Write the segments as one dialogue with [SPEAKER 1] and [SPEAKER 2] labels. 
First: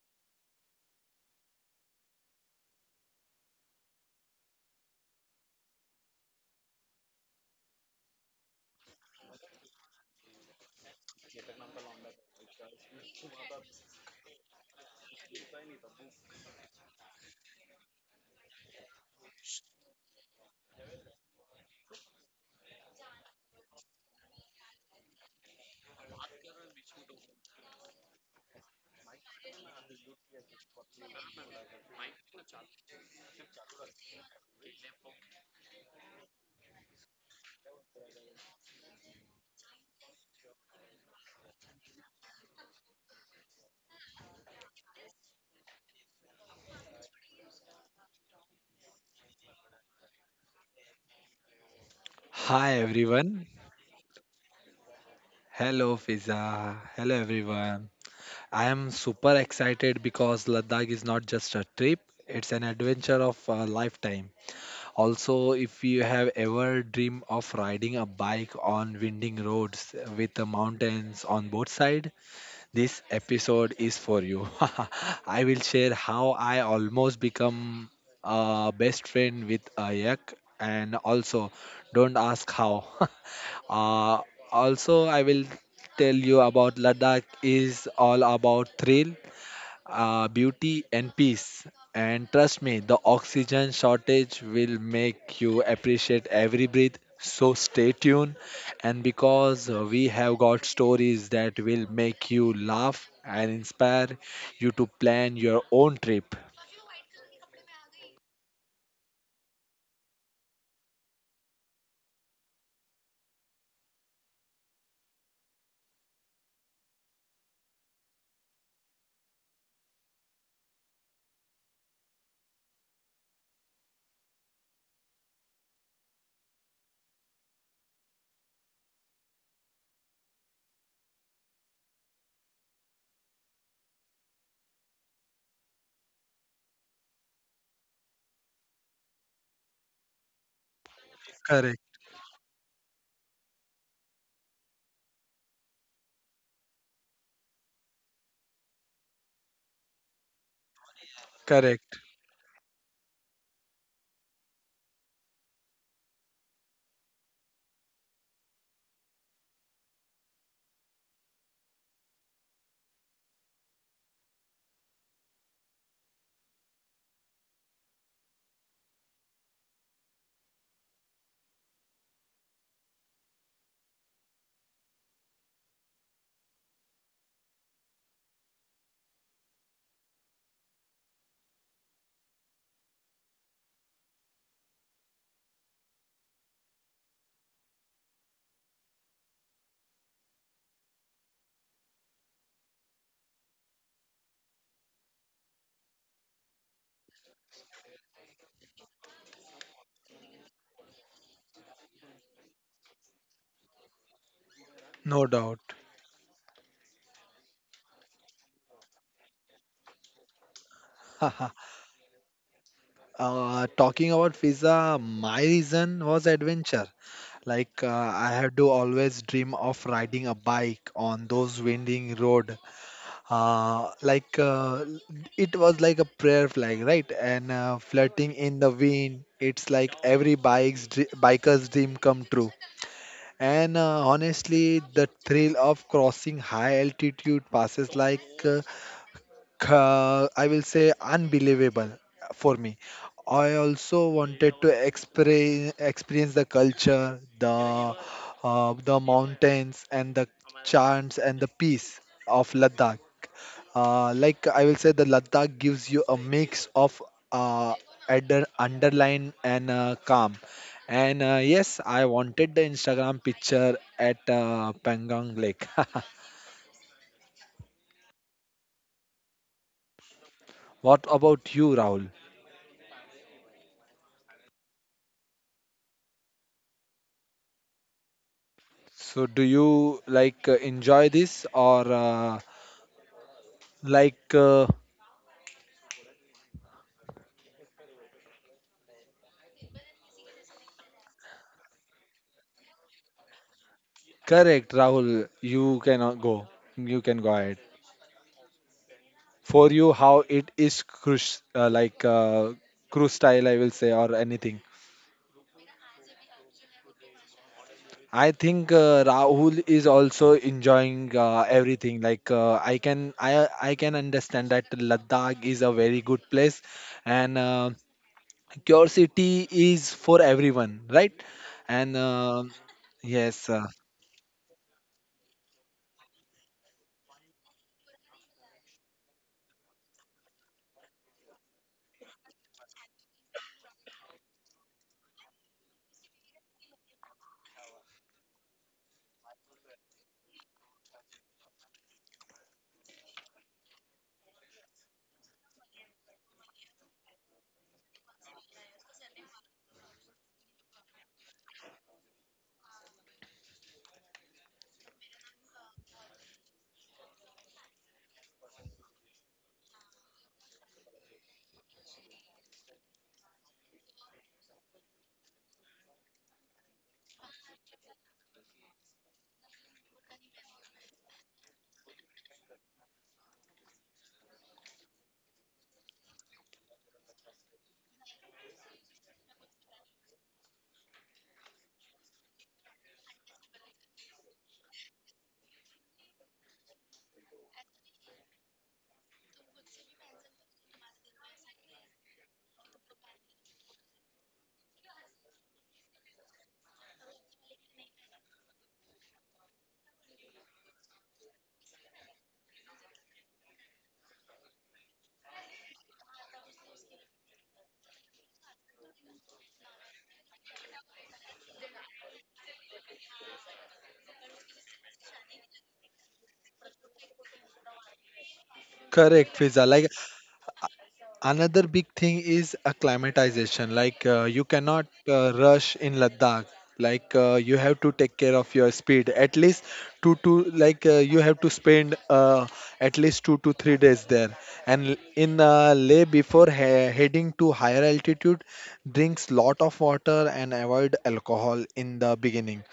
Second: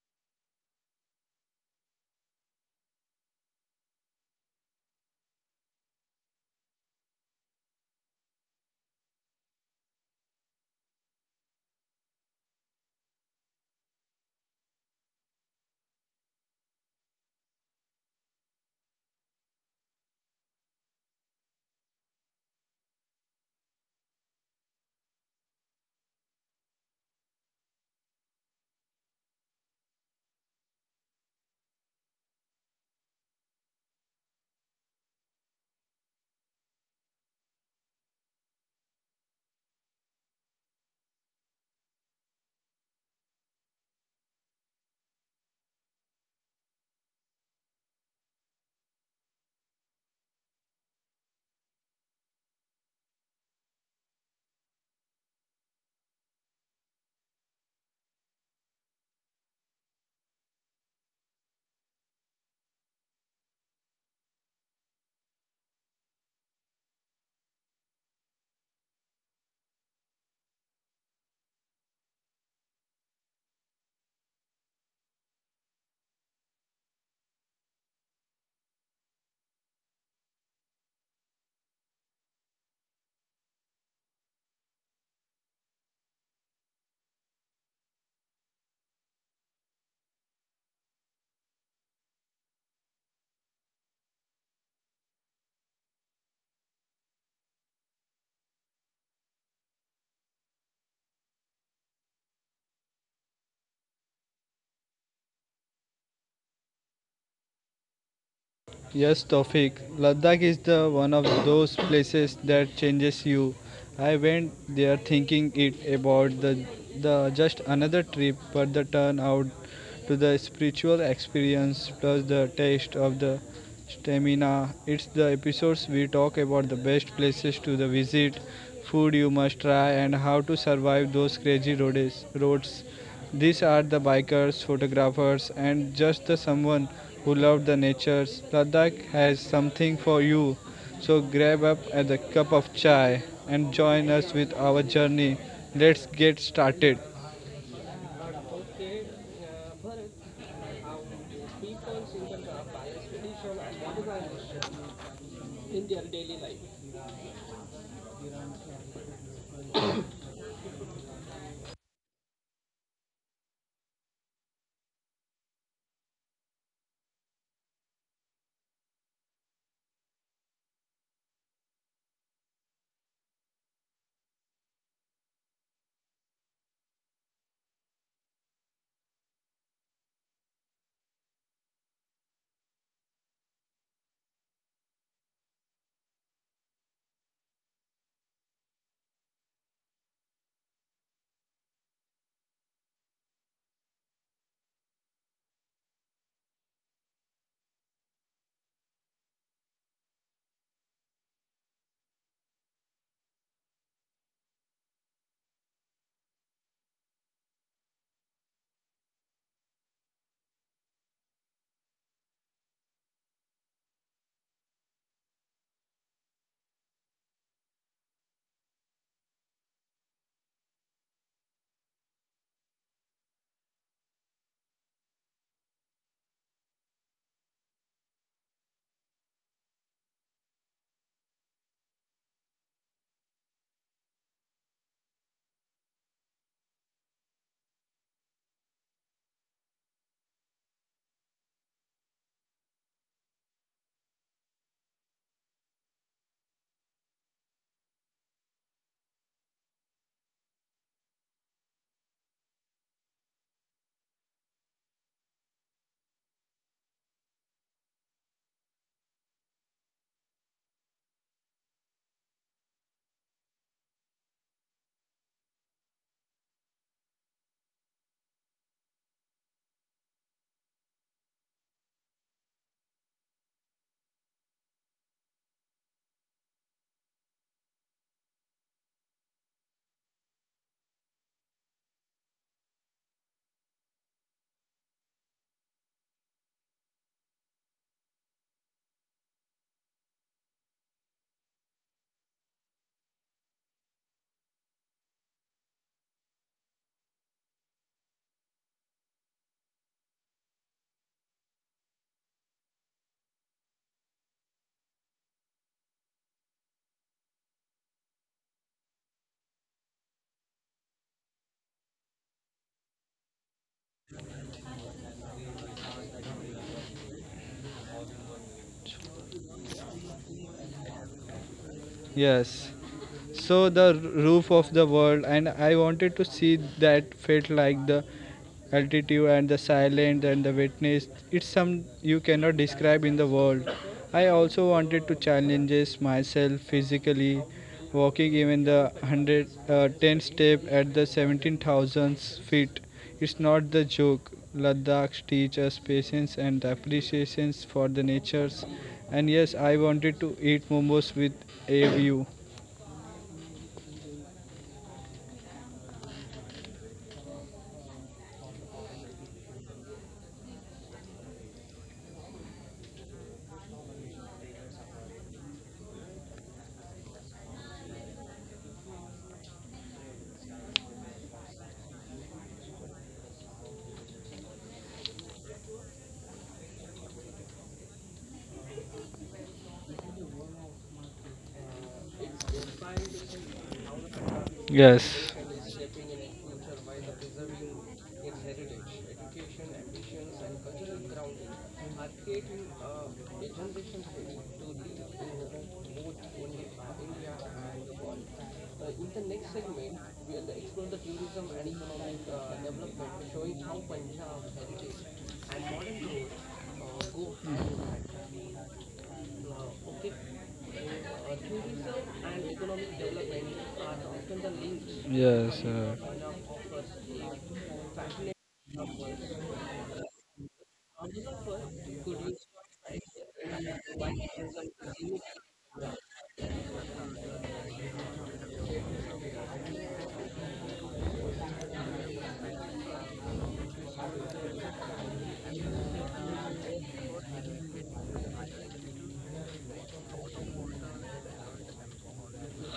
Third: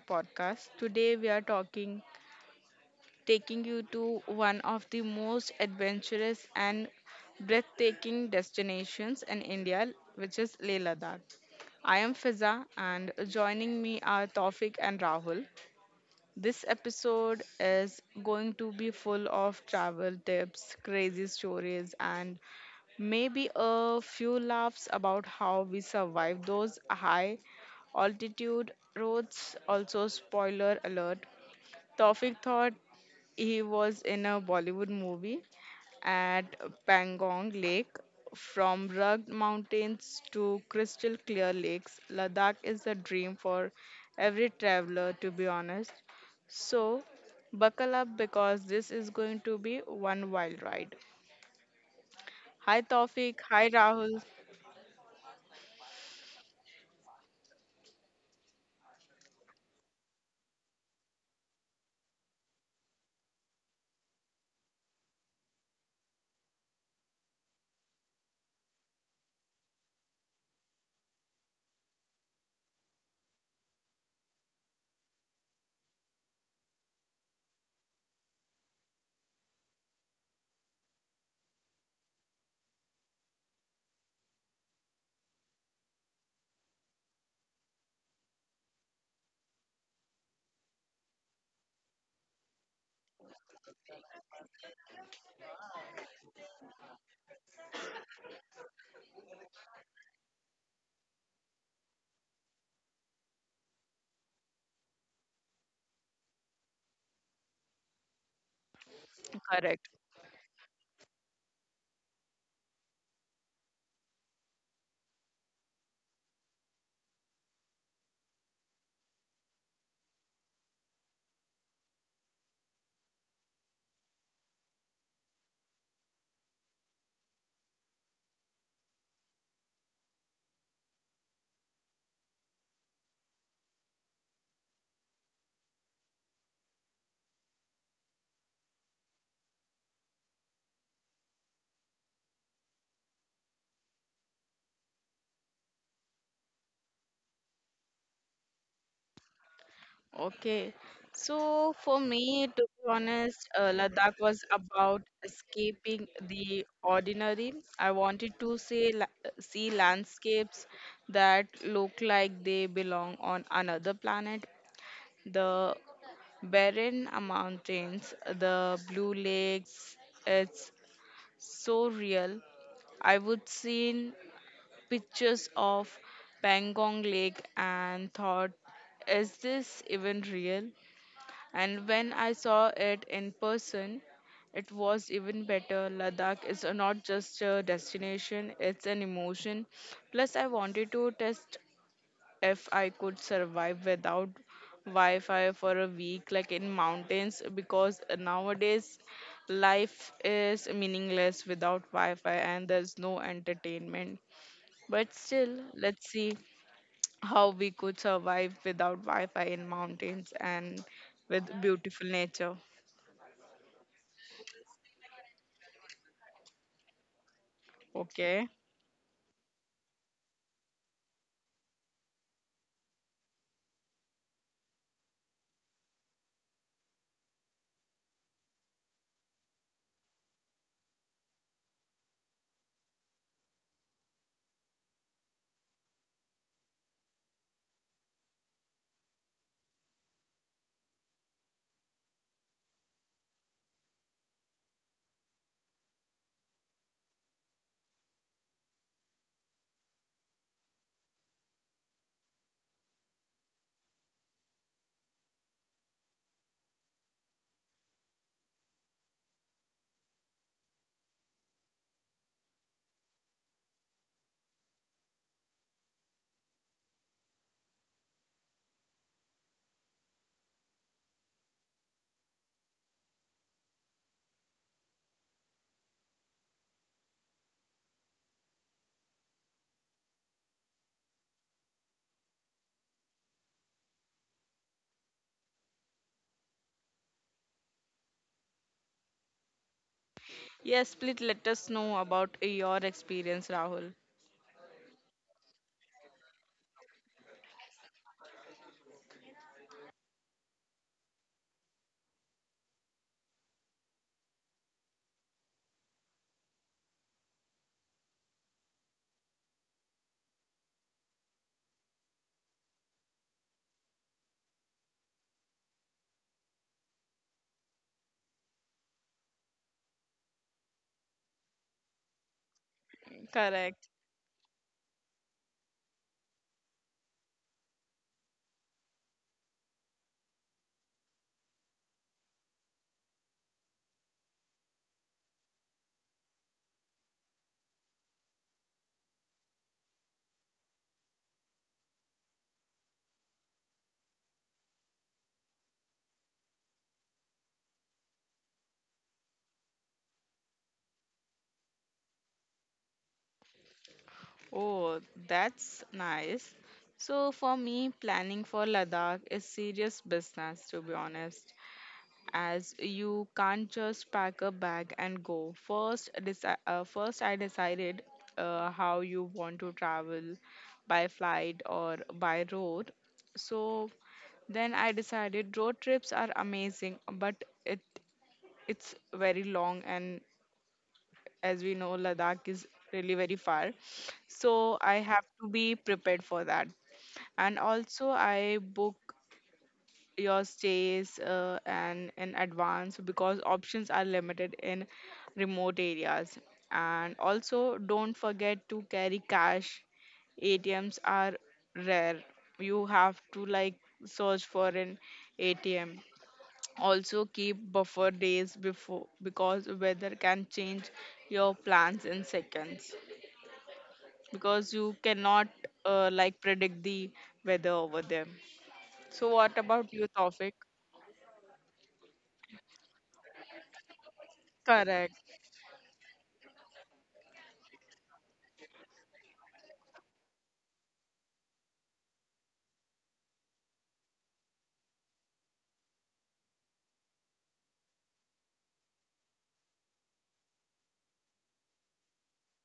[SPEAKER 1] podcast. Today we are talking taking you to one of the most adventurous and breathtaking destinations in India, which is Leh Ladakh. I am Fiza and joining me are Taufik and Rahul. This episode is going to be full of travel tips, crazy stories and maybe a few laughs about how we survive those high altitude roads. Also, spoiler alert, Tawfiq thought he was in a Bollywood movie at Pangong Lake. From rugged mountains to crystal clear lakes, Ladakh is a dream for every traveler, to be honest. So, buckle up because this is going to be one wild ride. Hi
[SPEAKER 2] Hi
[SPEAKER 1] Tawfiq,
[SPEAKER 2] everyone.
[SPEAKER 1] hi Rahul.
[SPEAKER 2] Hello Fiza. Hello everyone. I am super excited because Ladakh is not just a trip, it's an adventure of a lifetime. Also, if you have ever dreamed of riding a bike on winding roads with the mountains on both sides, this episode is for you. I will share how I almost become a best friend with a yak and also don't ask how. uh, Also, I will tell you about Ladakh is all about thrill, beauty and peace. And trust me, the oxygen shortage will make you appreciate every breath. So stay tuned. And because we have got stories that will make you laugh and inspire you to plan your own trip.
[SPEAKER 3] Yes, Tawfiq.
[SPEAKER 1] Correct.
[SPEAKER 3] Ladakh is the one of those places that changes you. I went there thinking it about the just another trip, but the turn out to the spiritual experience plus the taste of the stamina. It's the episodes we talk about the best places to the visit, food you must try, and how to survive those crazy roads. These are the bikers, photographers, and just the someone who loved the nature. Ladakh has something for you, so grab up
[SPEAKER 2] Correct,
[SPEAKER 3] a cup of chai and join us with our journey. Let's get started.
[SPEAKER 1] Okay. So
[SPEAKER 2] correct,
[SPEAKER 1] for me, to be honest, Ladakh was about escaping the ordinary. I wanted to see landscapes that look like they belong on another planet. The barren mountains, the blue lakes, it's so real. I would seen pictures of Pangong Lake and thought, is this even real? And when I saw it in person, it was even better. Ladakh is not just a destination, it's an emotion. Plus, I wanted to test if I could survive without Wi Fi for a week, like in mountains, because nowadays life is meaningless without Wi Fi and there's no entertainment. But
[SPEAKER 2] no
[SPEAKER 1] still,
[SPEAKER 2] doubt.
[SPEAKER 1] let's see how we could survive without Wi Fi in mountains and with beautiful nature.
[SPEAKER 2] Talking about visa, my reason was adventure. Like I
[SPEAKER 1] Okay.
[SPEAKER 2] had to always dream of riding a bike on those winding road, uh, like uh, it was like a prayer flag, right, and flirting in the wind. It's like every biker's dream come true. And honestly, the thrill of crossing high altitude passes, I will say, unbelievable for me. I also wanted to experience the culture, the mountains and the chants and the peace of Ladakh. Like I will say, the Ladakh gives you a mix of uh, underline and calm. And yes, I wanted the Instagram picture at Pangang Lake. What about you, Rahul? So do you like enjoy this or like uh,
[SPEAKER 1] Yes, please let us know about your experience, Rahul.
[SPEAKER 2] correct, Rahul, you cannot go you can go ahead. For you, how it is, crush, cruise style, I will say, or anything? I think Rahul is also enjoying everything. Like I can, I can understand that Ladakh is a very good place. And curiosity is for everyone, right? And
[SPEAKER 3] Yes. So
[SPEAKER 2] yes.
[SPEAKER 3] the
[SPEAKER 1] Correct.
[SPEAKER 3] roof of the world, and I wanted to see that felt like the altitude and the silence and the witness. It's some you cannot describe in the world. I also wanted to challenges myself physically walking even the 100 10 step at the 17,000 feet. It's not the joke. Ladakh teach us patience and appreciations for the natures, and yes, I wanted to eat momos with a view.
[SPEAKER 1] Oh, that's nice. So, for me, planning for Ladakh is serious business, to be honest, as you can't just pack a bag and go. First I decided how you want to travel, by flight or by road. So, then I decided road trips are amazing, but it it's very long and, as we know, Ladakh is really very far, so I
[SPEAKER 3] Yes.
[SPEAKER 1] have to be prepared for that. And also I book your stays and in advance because options are limited in remote areas. And also, don't forget to carry cash. ATMs are rare, you have to like search for an ATM. Also keep buffer days before because weather can change your plans in seconds, because you
[SPEAKER 3] Yes,
[SPEAKER 1] cannot like predict the weather over there. So
[SPEAKER 2] Correct,
[SPEAKER 1] what
[SPEAKER 2] Fiza. Like
[SPEAKER 1] about you, Tawfiq?
[SPEAKER 2] another big thing is acclimatization. Like you cannot
[SPEAKER 1] Correct.
[SPEAKER 2] rush in Ladakh. Like you have to take care of your speed. At least two to like you have to spend at least 2 to 3 days there. And in Leh, before heading to higher altitude, drinks lot of water and avoid alcohol in the beginning.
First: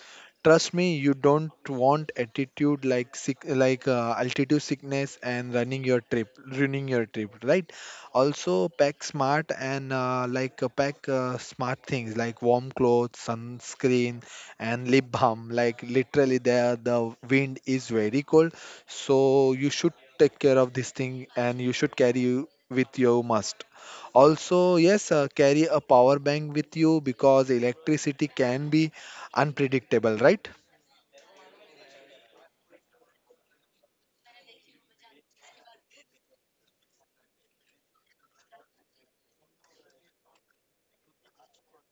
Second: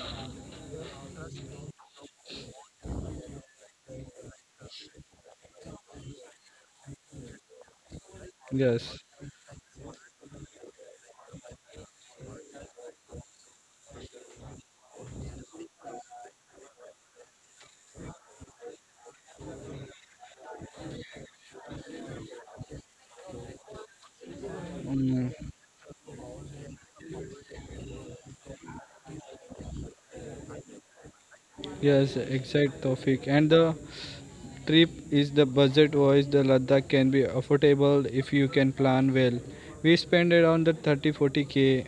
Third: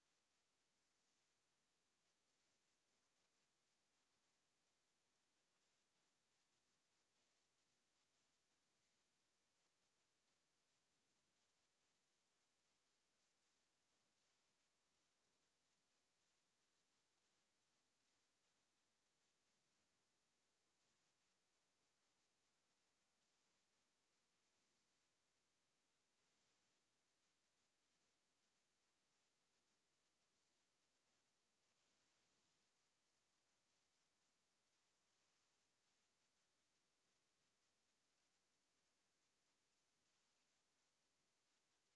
[SPEAKER 2] Trust me, you don't want attitude like sick, like altitude sickness, and ruining your trip, right? Also,
[SPEAKER 3] yes,
[SPEAKER 2] pack smart, and like pack smart things like warm clothes, sunscreen, and lip balm. Like literally, there the wind is very cold, so you should take care of this thing, and you should carry you with your must. Also, yes,
[SPEAKER 3] mm,
[SPEAKER 2] carry a power bank with you because electricity can be unpredictable, right?
[SPEAKER 3] yes, exact topic. And the trip is the budget wise, the Ladakh can be affordable if you can plan well. We spent around the 30-40K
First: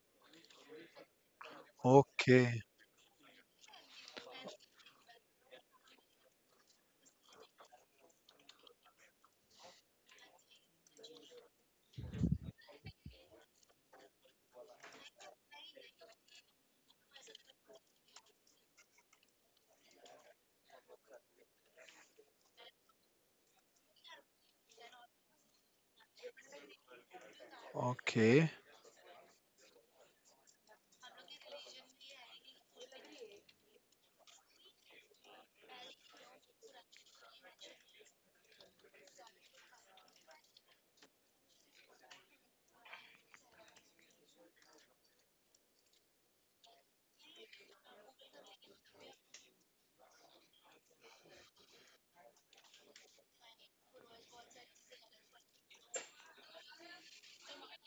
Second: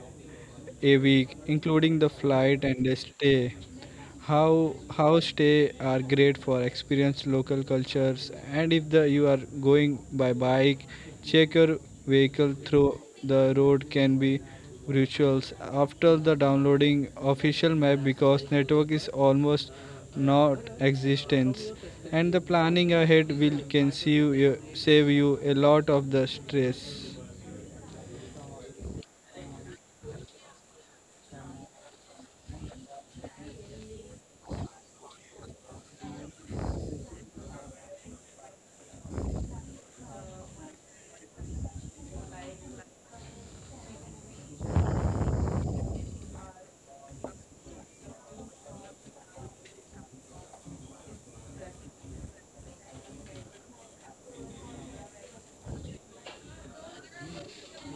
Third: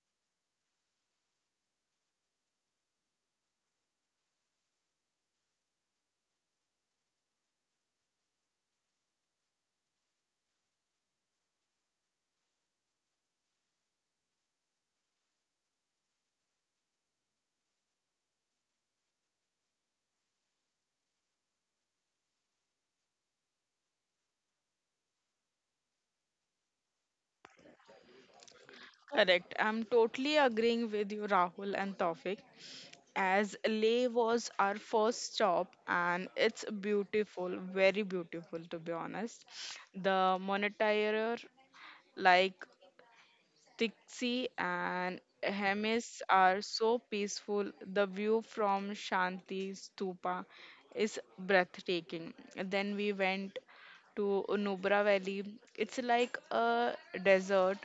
[SPEAKER 3] a week, including the
[SPEAKER 2] Okay,
[SPEAKER 3] flight and the stay. How stay are great for experience local cultures, and if the you are going by bike, check your vehicle through the road can be rituals after the downloading official map because network is almost not existence, and the planning ahead will can save you a lot of the stress.
[SPEAKER 2] okay,
[SPEAKER 1] Correct. I'm totally agreeing with you, Rahul and Tawfiq. As Leh was our first stop and it's beautiful, very beautiful to be honest. The monetary, like Tixi and Hemis, are so peaceful. The view from Shanti Stupa is breathtaking. Then we went to Nubra Valley. It's like a desert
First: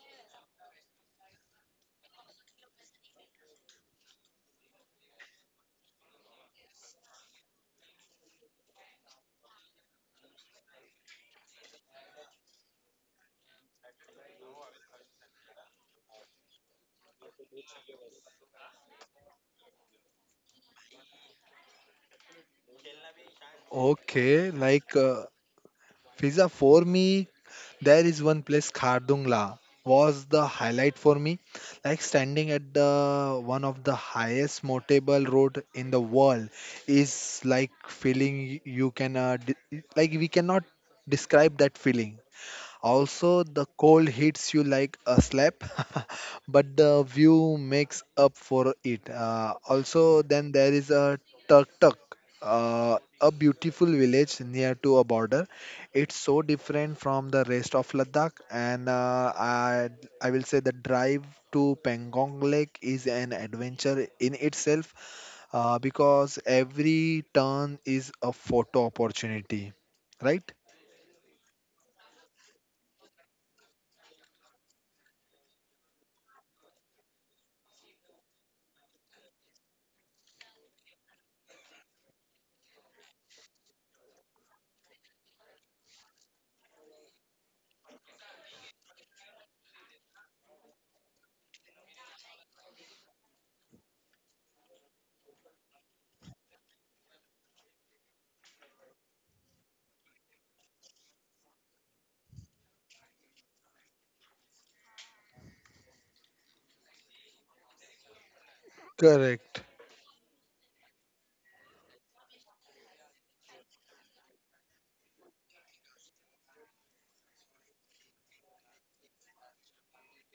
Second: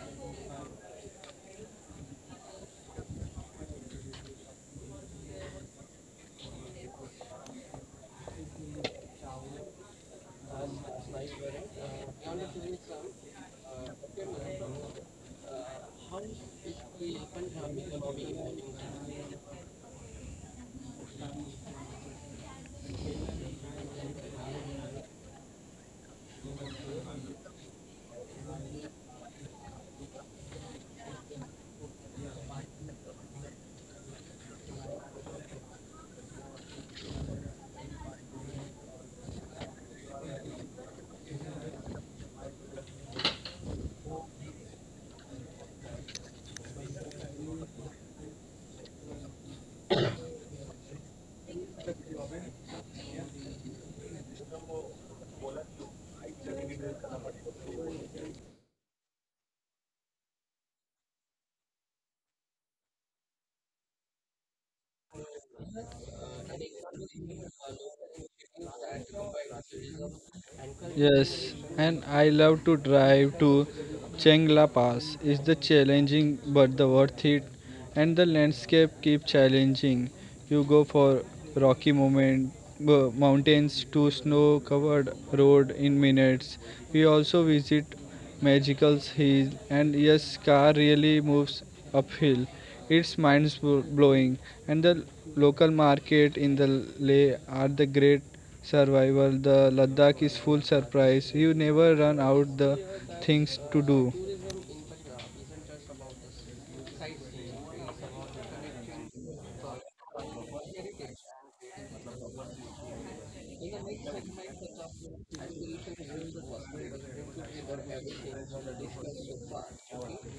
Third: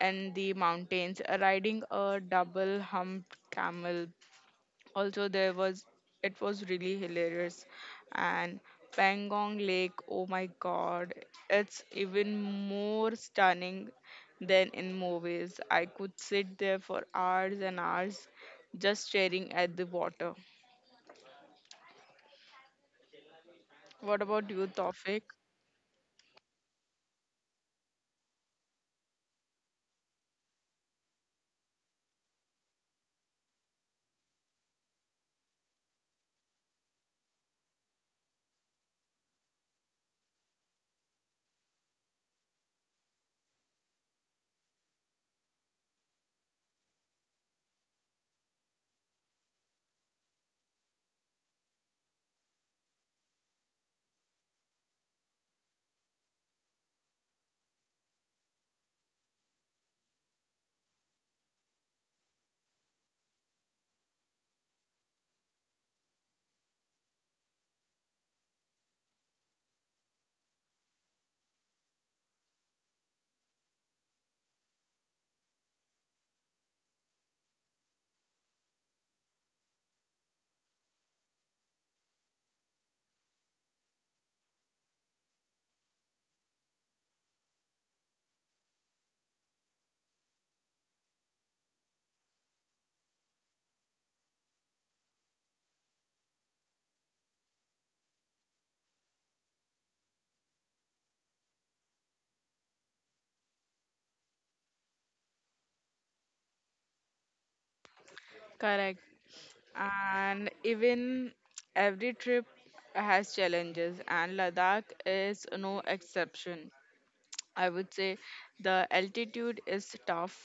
[SPEAKER 1] and the mountains. Riding a double humped camel also, there was, it was really hilarious. And Pangong Lake, oh my god, it's even more stunning than in movies. I could sit there for hours and hours just staring at the water. What about
[SPEAKER 2] okay.
[SPEAKER 1] you,
[SPEAKER 2] Like
[SPEAKER 1] Tofik?
[SPEAKER 2] pizza, for me, there is one place. Khardungla was the highlight for me. Like standing at the one of the highest motorable road in the world is like feeling, you can we cannot describe that feeling. Also, the cold hits you like a slap, but the view makes up for it. Also, then there is a Tuk Tuk, a beautiful village near to a border. It's so different from the rest of Ladakh, and I will say the drive to Pangong Lake is an adventure in itself because every turn is a photo opportunity, right?
[SPEAKER 3] Yes, and I love to drive to Chengla Pass. It's the challenging but the worth it, and the landscape keep challenging. You go for rocky moment, mountains to snow-covered road in minutes. We also visit magicals he, and yes, car really moves uphill. It's mind blowing, and the local market in the Leh are the great survival. The Ladakh is full surprise. You never run out the things to do.
[SPEAKER 1] Correct.
[SPEAKER 2] Correct.
[SPEAKER 1] And even every trip has challenges, and Ladakh is no exception. I would say the altitude is tough,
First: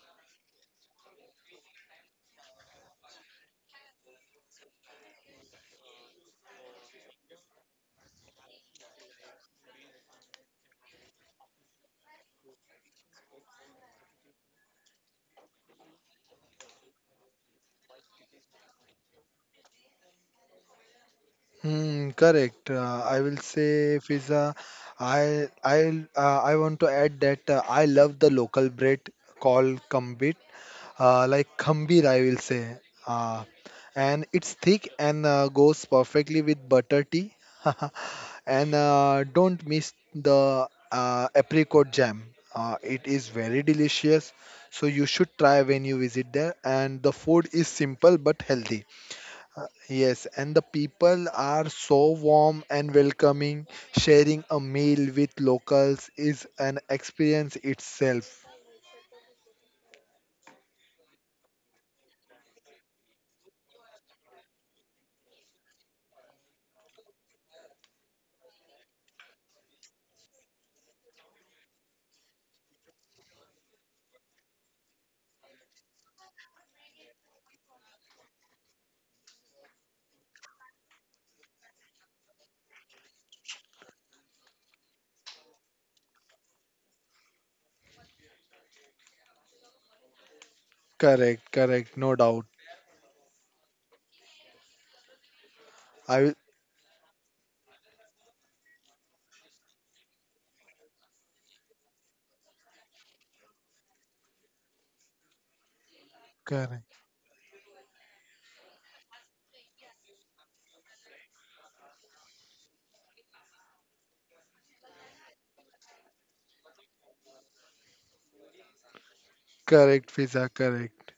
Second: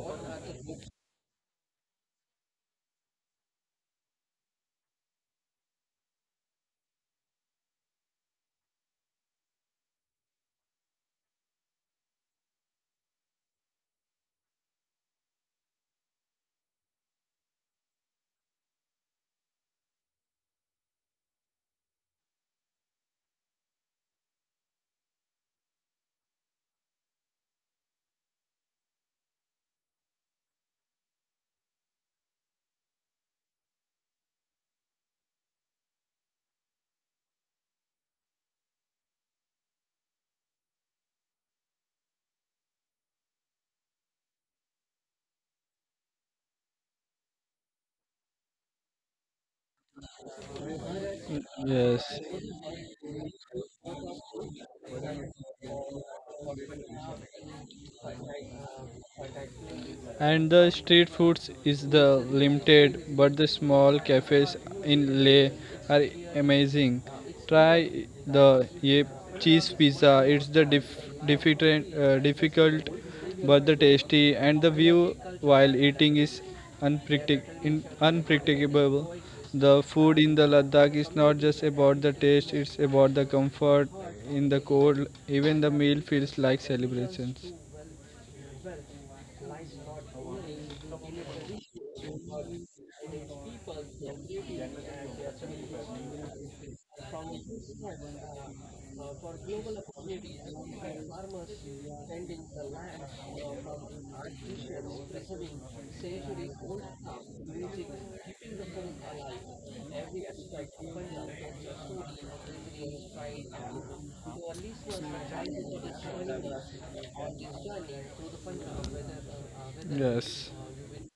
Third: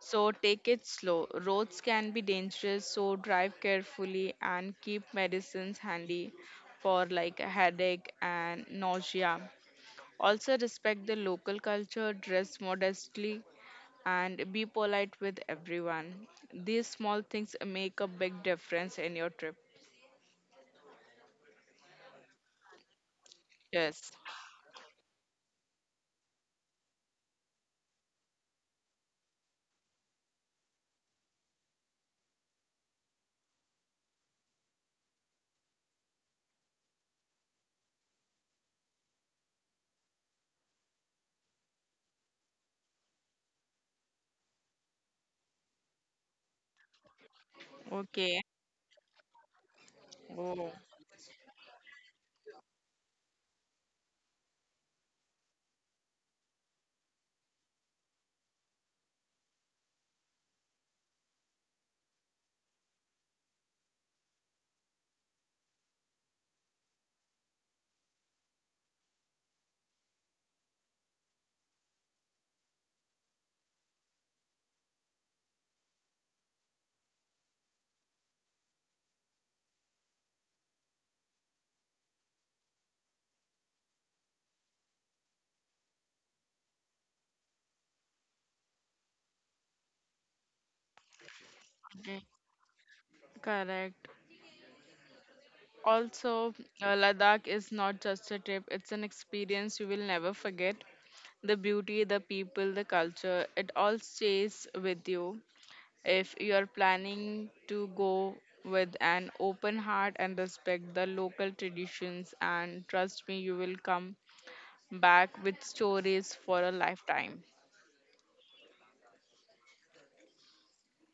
[SPEAKER 1] so take it slow. Roads can be dangerous, so drive carefully and keep medicines handy for like a headache and nausea. Also respect the local culture, dress modestly and be polite with everyone. These small things make a big difference in your trip.
[SPEAKER 2] Hmm, correct. I will say,
[SPEAKER 1] Yes.
[SPEAKER 2] Fiza, I I I want to add that I love the local bread called kambit, like khambir, I will say. Uh, and it's thick, and goes perfectly with butter tea. And don't miss the apricot jam. It is very delicious, so you should try when you visit there. And the food is simple
[SPEAKER 1] Okay.
[SPEAKER 2] but healthy. Yes, and the
[SPEAKER 1] Oh,
[SPEAKER 2] people are so
[SPEAKER 3] Yes.
[SPEAKER 2] warm and welcoming. Sharing a meal with locals is an experience itself.
[SPEAKER 3] And the street foods is the limited, but the small cafes in Leh are amazing. Try the ye cheese pizza. It's the difficult, but the tasty, and the view while eating is unpredictable. The food in the Ladakh is not just about the taste; it's about the comfort in the cold. Even the meal feels like celebrations.
[SPEAKER 2] Correct, correct, no
[SPEAKER 1] okay.
[SPEAKER 2] doubt.
[SPEAKER 1] Correct.
[SPEAKER 2] I will
[SPEAKER 1] Also, Ladakh is not just a trip, it's an experience you will never forget. The beauty, the people, the culture, it all stays with you. If you are
[SPEAKER 2] correct,
[SPEAKER 1] planning to go with an open heart and respect the local traditions, and trust me, you will come back with stories for a lifetime.
[SPEAKER 2] correct, Fiza,
[SPEAKER 3] Yes.
[SPEAKER 2] correct.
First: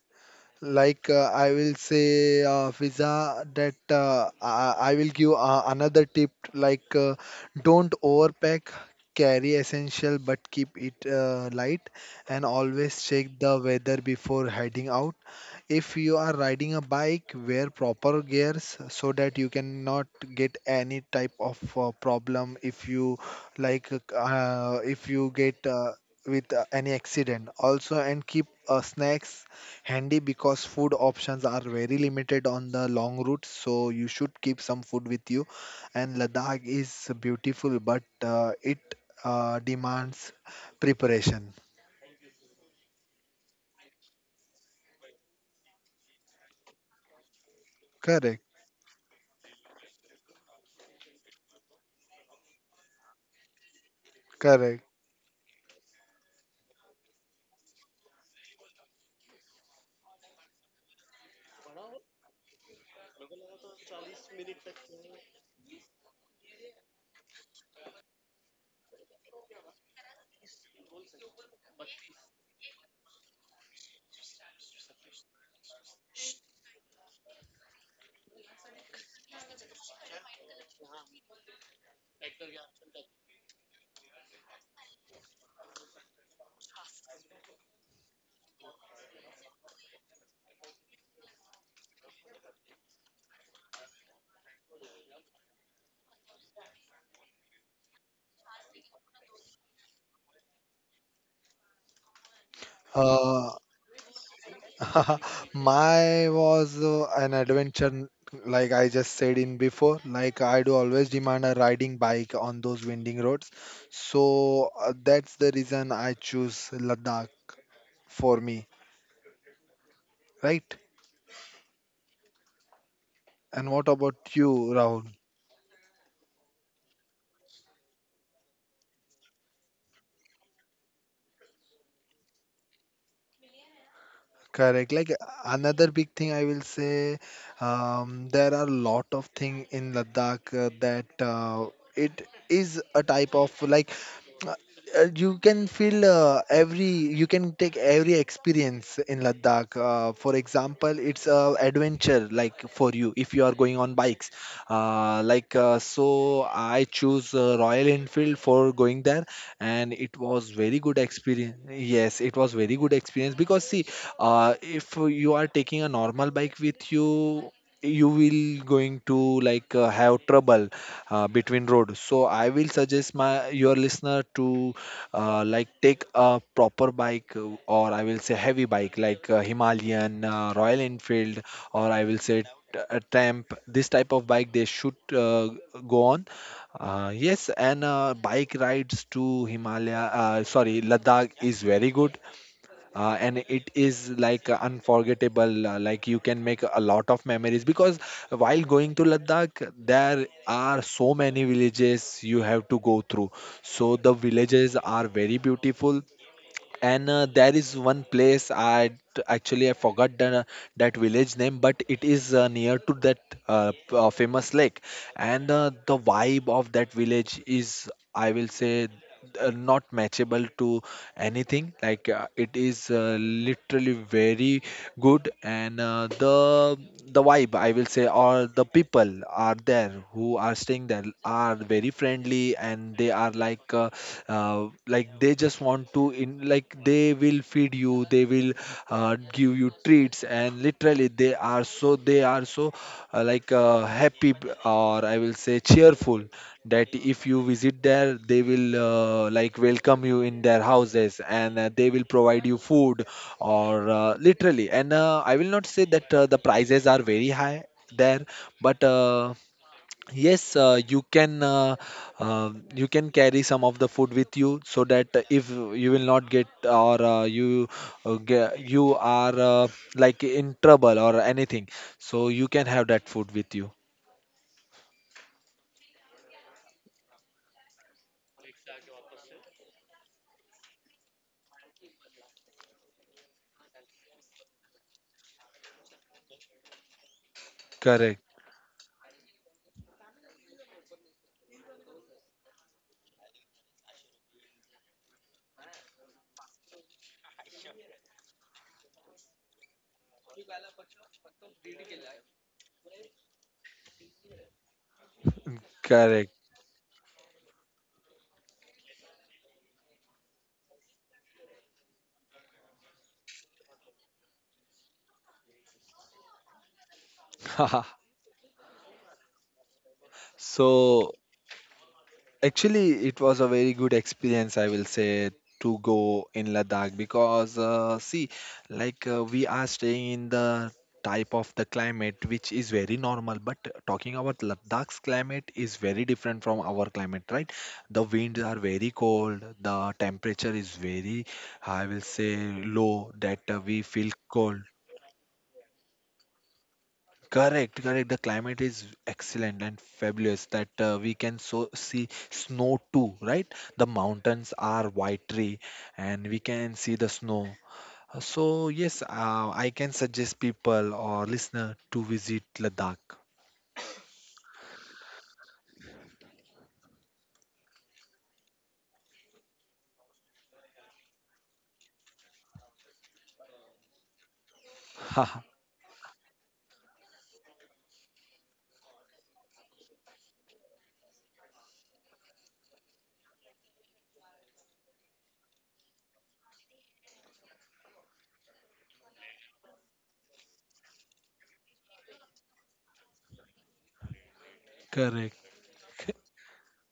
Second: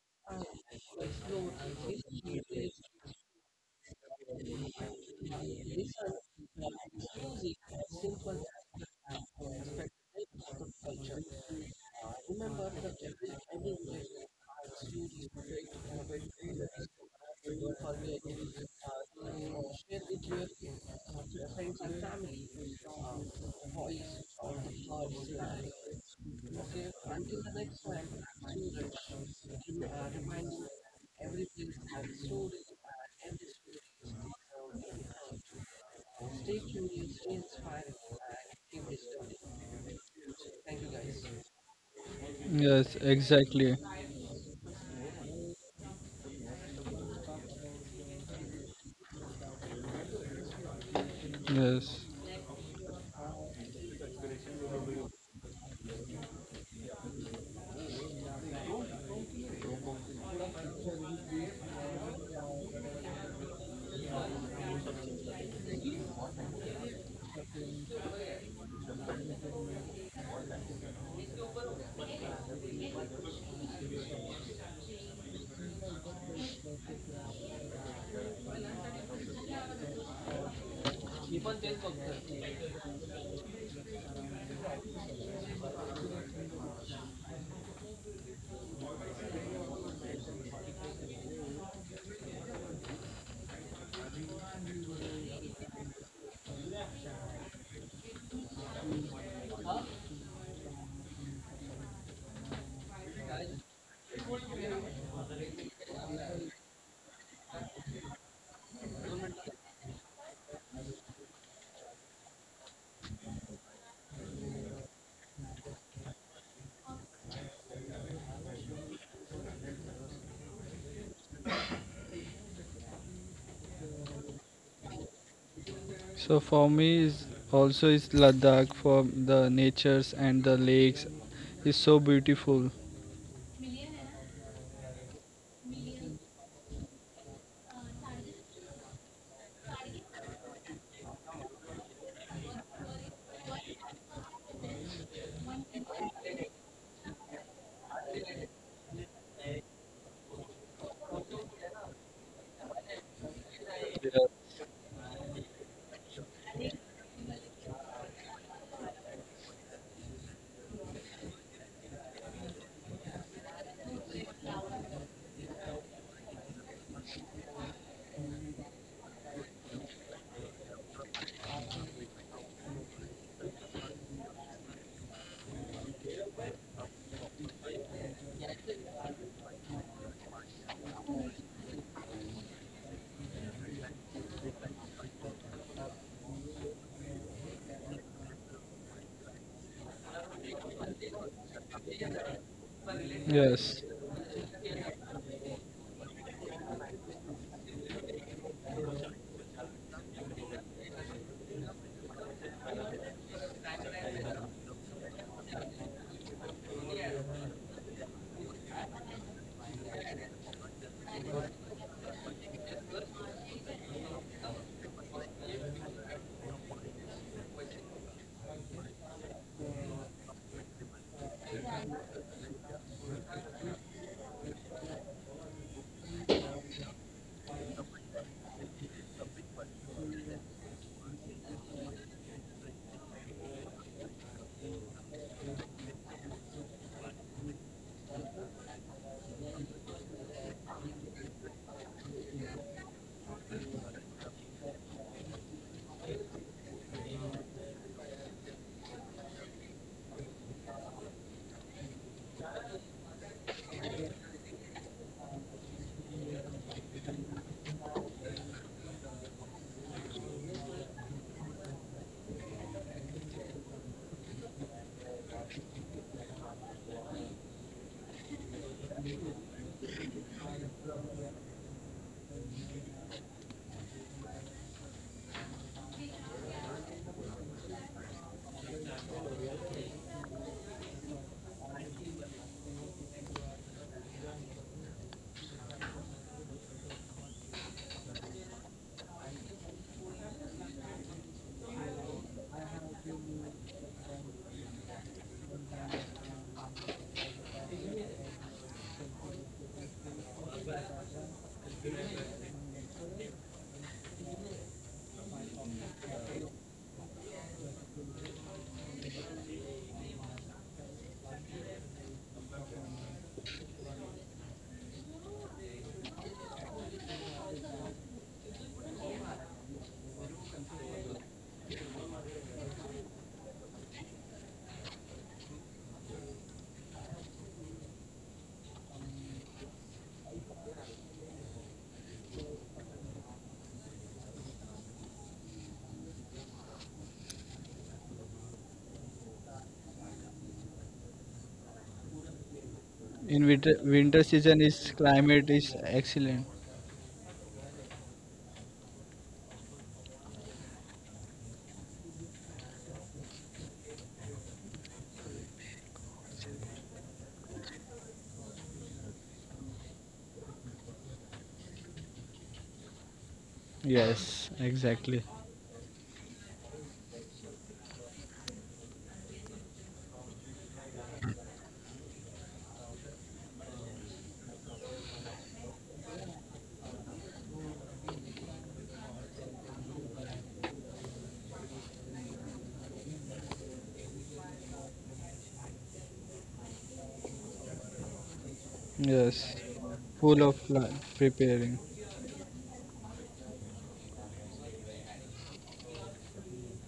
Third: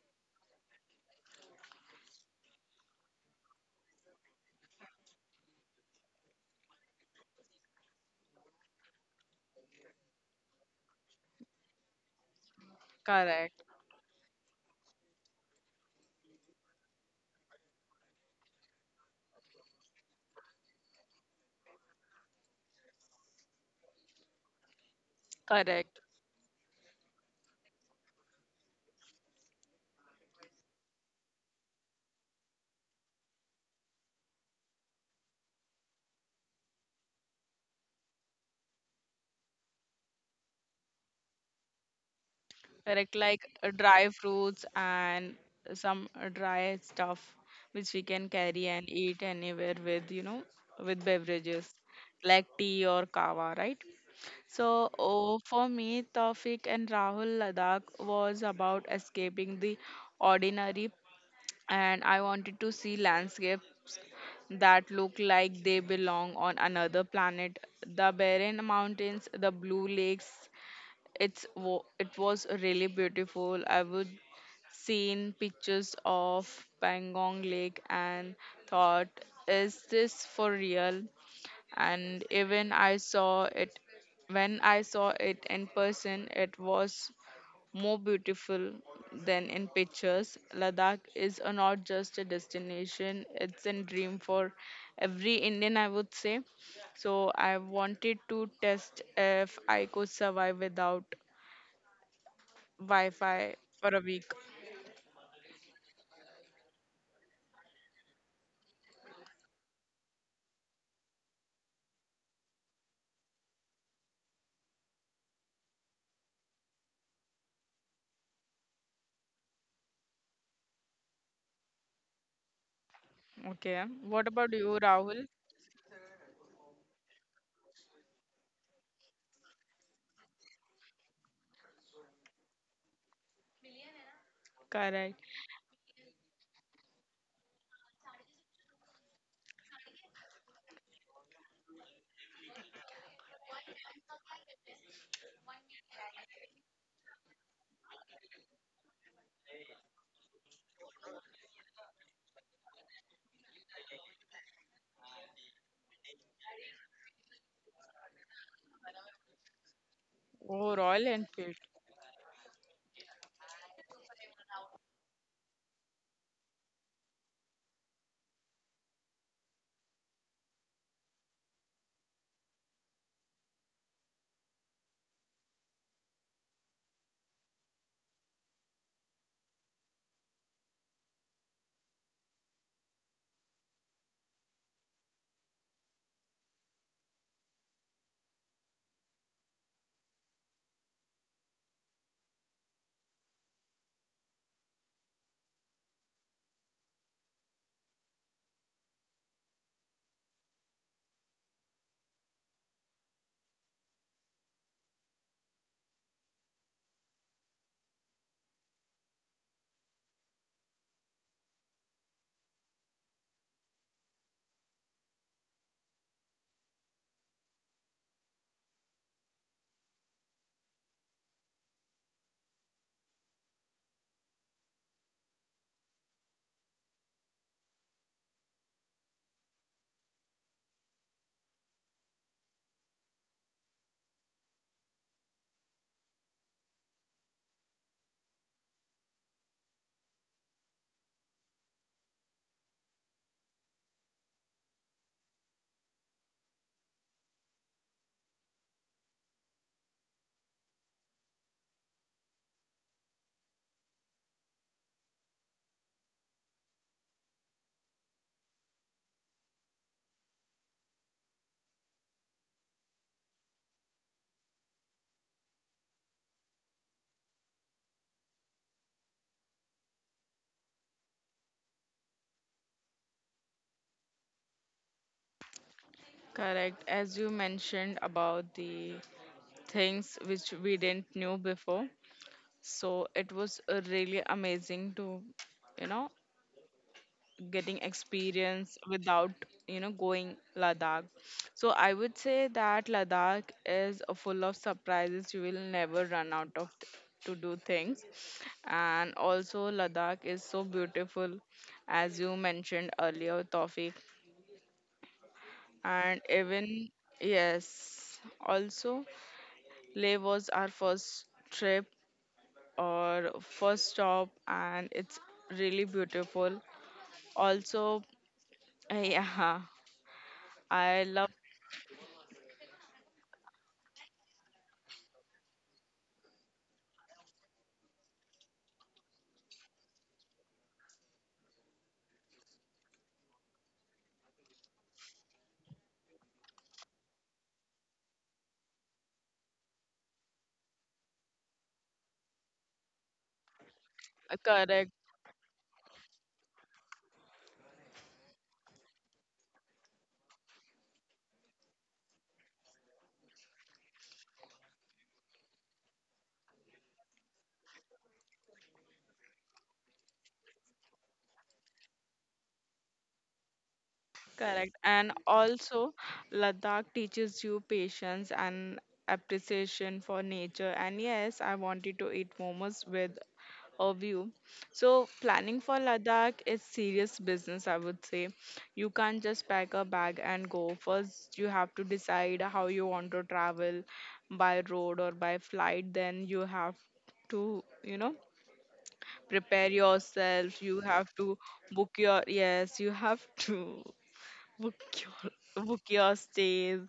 [SPEAKER 2] Like I will say, Fiza, that I will give another tip. Like, don't overpack. Carry essential, but keep it light, and always check
[SPEAKER 1] Correct.
[SPEAKER 2] the weather before heading out. If you are riding a bike, wear proper gears so that you cannot get any type of problem. If you if you get
[SPEAKER 1] Correct.
[SPEAKER 2] with any accident also, and keep snacks handy, because food options are very limited on the long route, so you should keep some food with you. And Ladakh is beautiful, but it demands preparation.
[SPEAKER 3] Yes,
[SPEAKER 1] Correct. Like
[SPEAKER 3] exactly.
[SPEAKER 1] dry fruits and some dry stuff which we can
[SPEAKER 2] Correct,
[SPEAKER 1] carry and eat anywhere with, you know, with beverages
[SPEAKER 3] Yes.
[SPEAKER 1] like tea or kava, right?
[SPEAKER 2] correct.
[SPEAKER 1] So, oh, for me, Tawfiq and Rahul, Ladakh was about escaping the ordinary, and I wanted to see landscapes that look like they belong on another planet. The barren mountains, the blue lakes, it was really beautiful. I would seen pictures of Pangong Lake and thought, is this for real? And even I saw it When I saw it in person, it was more beautiful than in pictures. Ladakh is a, not just a destination, it's a dream for every Indian, I would say. So I wanted to test if I could survive without Wi
[SPEAKER 2] uh,
[SPEAKER 1] Fi for a week.
[SPEAKER 2] My was an adventure, like I just said in before. Like I do always demand a riding bike on those winding roads. So that's the reason I choose Ladakh for me, right? And
[SPEAKER 1] Okay,
[SPEAKER 2] what about
[SPEAKER 1] what
[SPEAKER 2] you,
[SPEAKER 1] about you,
[SPEAKER 2] Rahul?
[SPEAKER 1] Rahul?
[SPEAKER 3] So for me is also is Ladakh for the natures and the lakes is so beautiful.
[SPEAKER 2] Correct. Like
[SPEAKER 1] Correct.
[SPEAKER 2] another big thing I will say, there are a lot of thing in Ladakh that it is a type of like Uh, you can feel every you can take every experience in Ladakh. For example, it's a adventure like for you if you are going on bikes.
[SPEAKER 3] Yes.
[SPEAKER 2] So I choose Royal Enfield for going there, and it was
[SPEAKER 1] Oh,
[SPEAKER 2] very good
[SPEAKER 1] Royal
[SPEAKER 2] experience.
[SPEAKER 1] Enfield.
[SPEAKER 2] Yes, it was very good experience because see, if you are taking a normal bike with you, you will going to like have trouble between road. So I will suggest my your listener to like take a proper bike, or I will say heavy bike like Himalayan, Royal Enfield, or I will say a tramp. This type of bike they should go on. Yes, and bike rides to Himalaya, sorry, Ladakh is very good, and it
[SPEAKER 3] Yes.
[SPEAKER 2] is like unforgettable. Like, you can make a lot of memories, because while going to Ladakh there are so many villages you have to go through, so the villages are very beautiful. And there is one place, actually I forgot that village name, but it is near to that famous lake. And the vibe of that village is, I will say, not matchable to anything. Like it is literally very good. And the vibe, I will say, or the people are there who are staying there, are very friendly, and they are like they just want to in like they will feed you, they will give you treats. And literally, they are so happy, or I will say cheerful, that if you visit there, they will like welcome you in their houses. And they will provide you food or literally. And I will not say that the prices are very high there. But yes, you can carry some of the food with you, so that if you will not get, or you are like in trouble or anything, so you can have that food with you.
[SPEAKER 1] Correct. As you mentioned about the things which we didn't knew before, so it was really amazing to, you know, getting
[SPEAKER 2] Correct,
[SPEAKER 1] experience without, you know, going Ladakh. So I would say that Ladakh is full of surprises, you will never run out of to do things. And also Ladakh is so beautiful, as you mentioned earlier, Tawfiq. And
[SPEAKER 2] correct.
[SPEAKER 1] even, yes, also Leh was our first trip or first stop and it's really beautiful also. Yeah, I
[SPEAKER 2] So
[SPEAKER 1] love
[SPEAKER 2] actually, it was a very good experience, I will say, to go in Ladakh because, see, like we are staying in the type of the climate which is very normal, but talking about Ladakh's climate is very different from our climate, right? The winds are very cold, the temperature is very, I will say, low, that
[SPEAKER 3] In
[SPEAKER 2] we feel
[SPEAKER 3] winter,
[SPEAKER 2] cold.
[SPEAKER 3] winter
[SPEAKER 1] correct.
[SPEAKER 3] season is climate is excellent.
[SPEAKER 2] Correct, correct. The climate is excellent and fabulous, that we can so see snow too, right? The mountains are watery and we can see the snow. So yes, I can suggest people or listener to visit Ladakh.
[SPEAKER 3] Yes,
[SPEAKER 1] Correct. And
[SPEAKER 3] exactly.
[SPEAKER 1] also, Ladakh teaches you patience and appreciation for nature. And yes, I wanted to eat momos with a view. So, planning for Ladakh is serious business, I would say. You can't just pack a bag and go. First, you have to decide how you want to travel, by road or by flight. Then, you have to, you know,
[SPEAKER 3] Yes.
[SPEAKER 1] prepare
[SPEAKER 3] Full of
[SPEAKER 1] yourself. You have to
[SPEAKER 3] preparing.
[SPEAKER 1] book your, yes, you have to. Book
[SPEAKER 2] Correct.
[SPEAKER 1] your book your stays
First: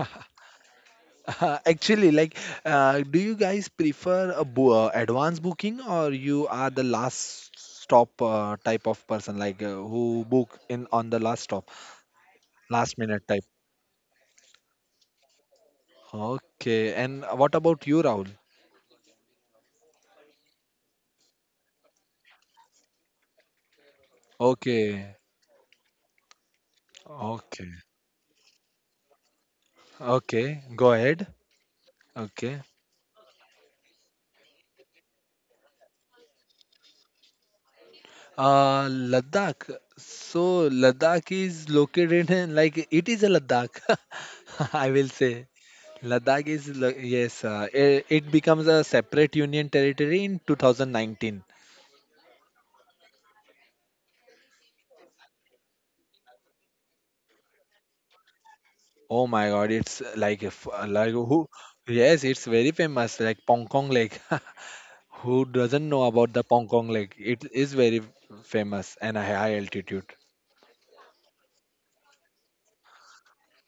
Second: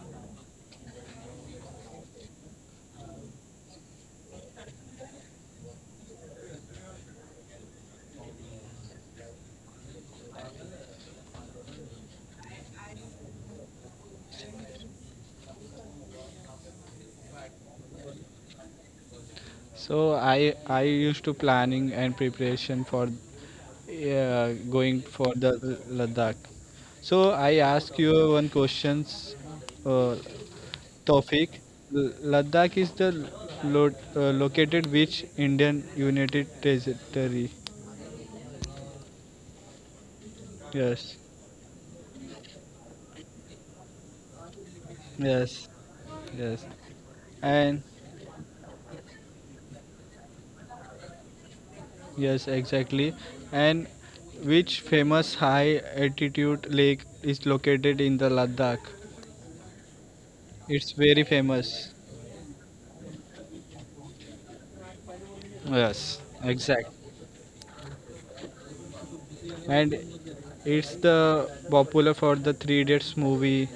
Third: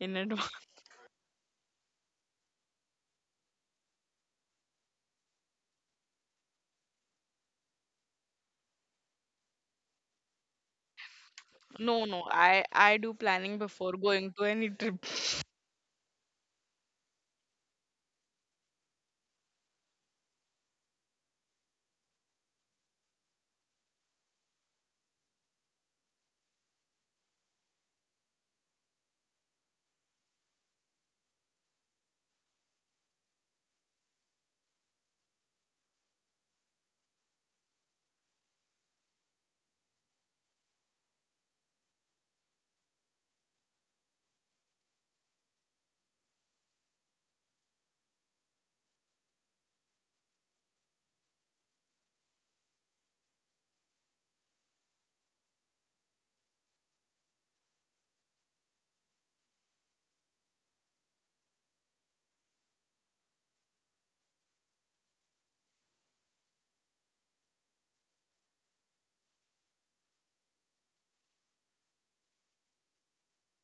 [SPEAKER 1] in advance.
[SPEAKER 2] Actually, like, do you guys prefer a bo advance booking, or you are the last stop type of person, like who book in on the last stop,
[SPEAKER 1] No, no, I
[SPEAKER 2] last
[SPEAKER 1] I
[SPEAKER 2] minute type?
[SPEAKER 1] do planning before going to any trip.
[SPEAKER 2] Okay. And what about you, Rahul?
[SPEAKER 3] So I used to planning and preparation for
[SPEAKER 2] Okay.
[SPEAKER 3] going for the Ladakh. So I
[SPEAKER 2] Okay.
[SPEAKER 3] ask you one questions, uh,
[SPEAKER 2] Okay. Go ahead.
[SPEAKER 3] Tawfiq.
[SPEAKER 2] Okay.
[SPEAKER 3] Ladakh is the lo- located which Indian United Territory?
[SPEAKER 2] Ladakh. So
[SPEAKER 3] Yes,
[SPEAKER 2] Ladakh is located in, like, it is a Ladakh. I will say
[SPEAKER 3] yes,
[SPEAKER 2] Ladakh
[SPEAKER 3] yes.
[SPEAKER 2] is yes.
[SPEAKER 3] And
[SPEAKER 2] It becomes a separate union territory in 2019.
[SPEAKER 3] yes, exactly. And which famous high altitude lake is located in the Ladakh?
[SPEAKER 2] Oh my God! It's like if,
[SPEAKER 3] It's
[SPEAKER 2] like
[SPEAKER 3] very
[SPEAKER 2] who?
[SPEAKER 3] famous.
[SPEAKER 2] Yes, it's very famous. Like Pongkong Lake. Who doesn't know
[SPEAKER 3] Yes,
[SPEAKER 2] about the
[SPEAKER 3] exact.
[SPEAKER 2] Pongkong Lake? It is very famous and a high
[SPEAKER 3] And
[SPEAKER 2] altitude.
[SPEAKER 3] it's the popular for the Three Idiots movie,